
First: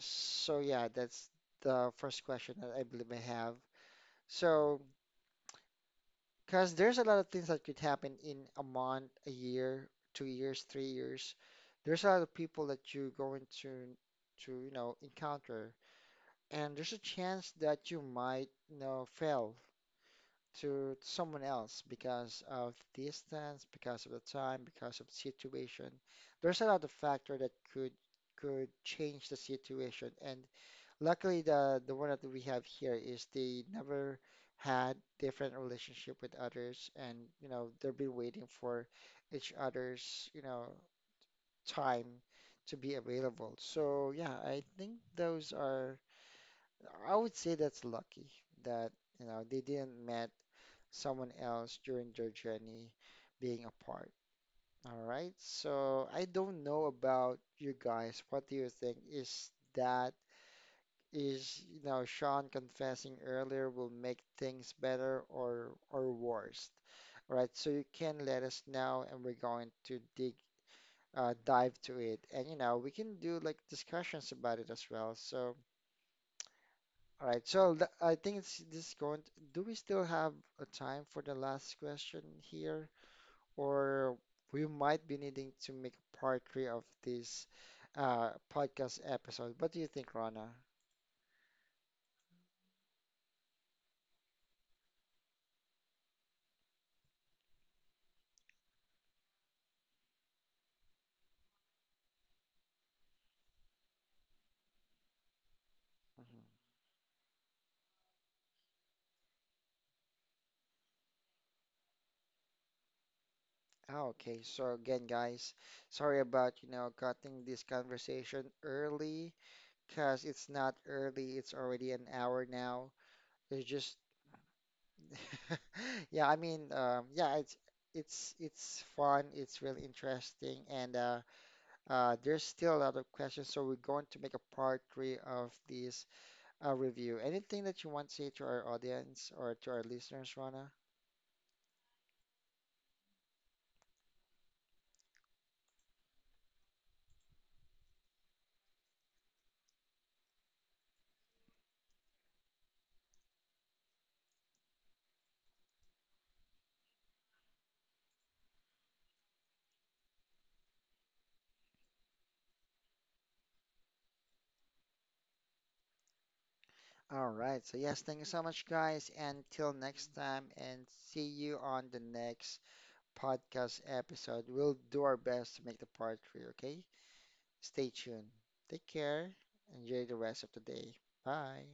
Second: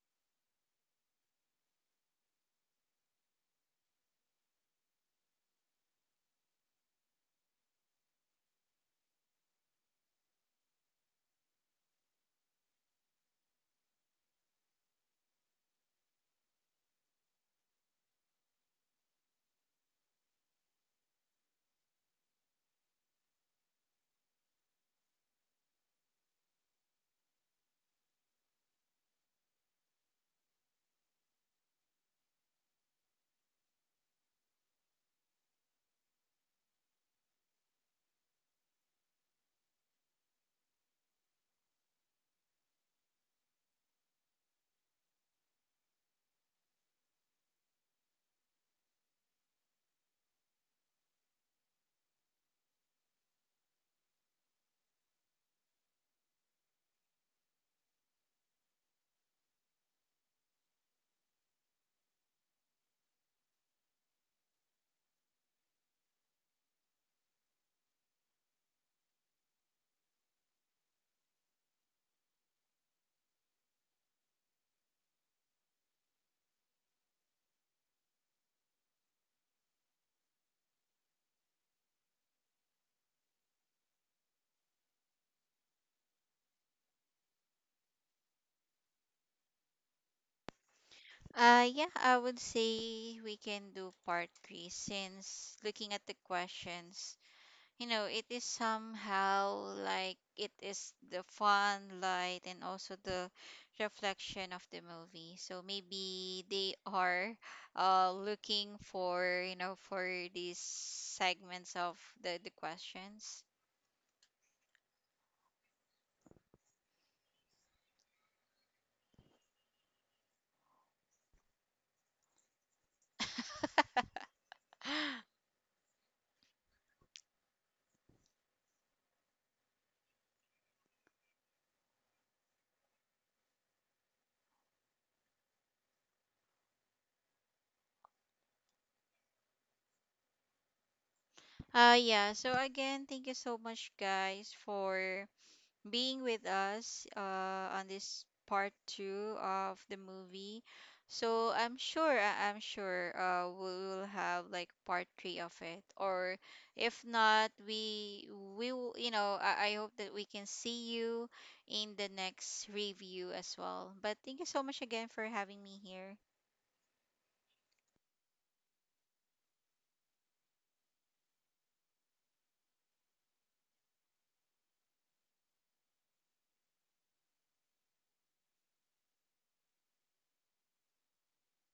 S1: So yeah, that's the first question that I believe I have. So, because there's a lot of things that could happen in a month, a year, two years, three years. There's a lot of people that you're going to to you know encounter, and there's a chance that you might you know fail to someone else because of distance, because of the time, because of the situation. There's a lot of factor that could could change the situation. And luckily, the the one that we have here is they never had different relationship with others, and you know they've been waiting for each other's you know time to be available. So yeah, I think those are. I would say that's lucky that you know they didn't met someone else during their journey being apart. All right. So I don't know about you guys. What do you think? Is that is you know Sean confessing earlier will make things better or or worse? All right. So you can let us know, and we're going to dig uh, dive to it, and you know we can do like discussions about it as well. So all right. So th- I think it's this is going to, do we still have a time for the last question here? Or we might be needing to make part three of this uh, podcast episode. What do you think, Rana?
S2: Uh, yeah, I would say we can do part three since looking at the questions, you know, it is somehow like it is the fun, light, and also the reflection of the movie. So
S1: Mhm.
S2: maybe they are uh, looking for, you know, for these segments of the, the questions.
S1: Ah, okay, so again, guys, sorry about, you know, cutting this conversation early, because it's not early, it's already an hour now. It's just,
S2: *gasps*
S1: *laughs* yeah, I mean, um, yeah, it's it's it's fun, it's really interesting, and uh, uh, there's still a lot of questions, so we're going to make a part three of this a review. Anything that you want to say to our audience or to our listeners, Rana?
S2: Uh, yeah, so again, thank you so much, guys, for being with us uh, on this part two of the movie. So I'm sure, I- I'm sure uh, we will have like part three of it. Or if not, we we will, you know, I, I hope that we can see you in the next review as well. But thank you so much again for having me here.
S1: All right. So, yes, thank you so much, guys. And till next time, and see you on the next podcast episode. We'll do our best to make the part three, okay? Stay tuned. Take care. Enjoy the rest of the day. Bye.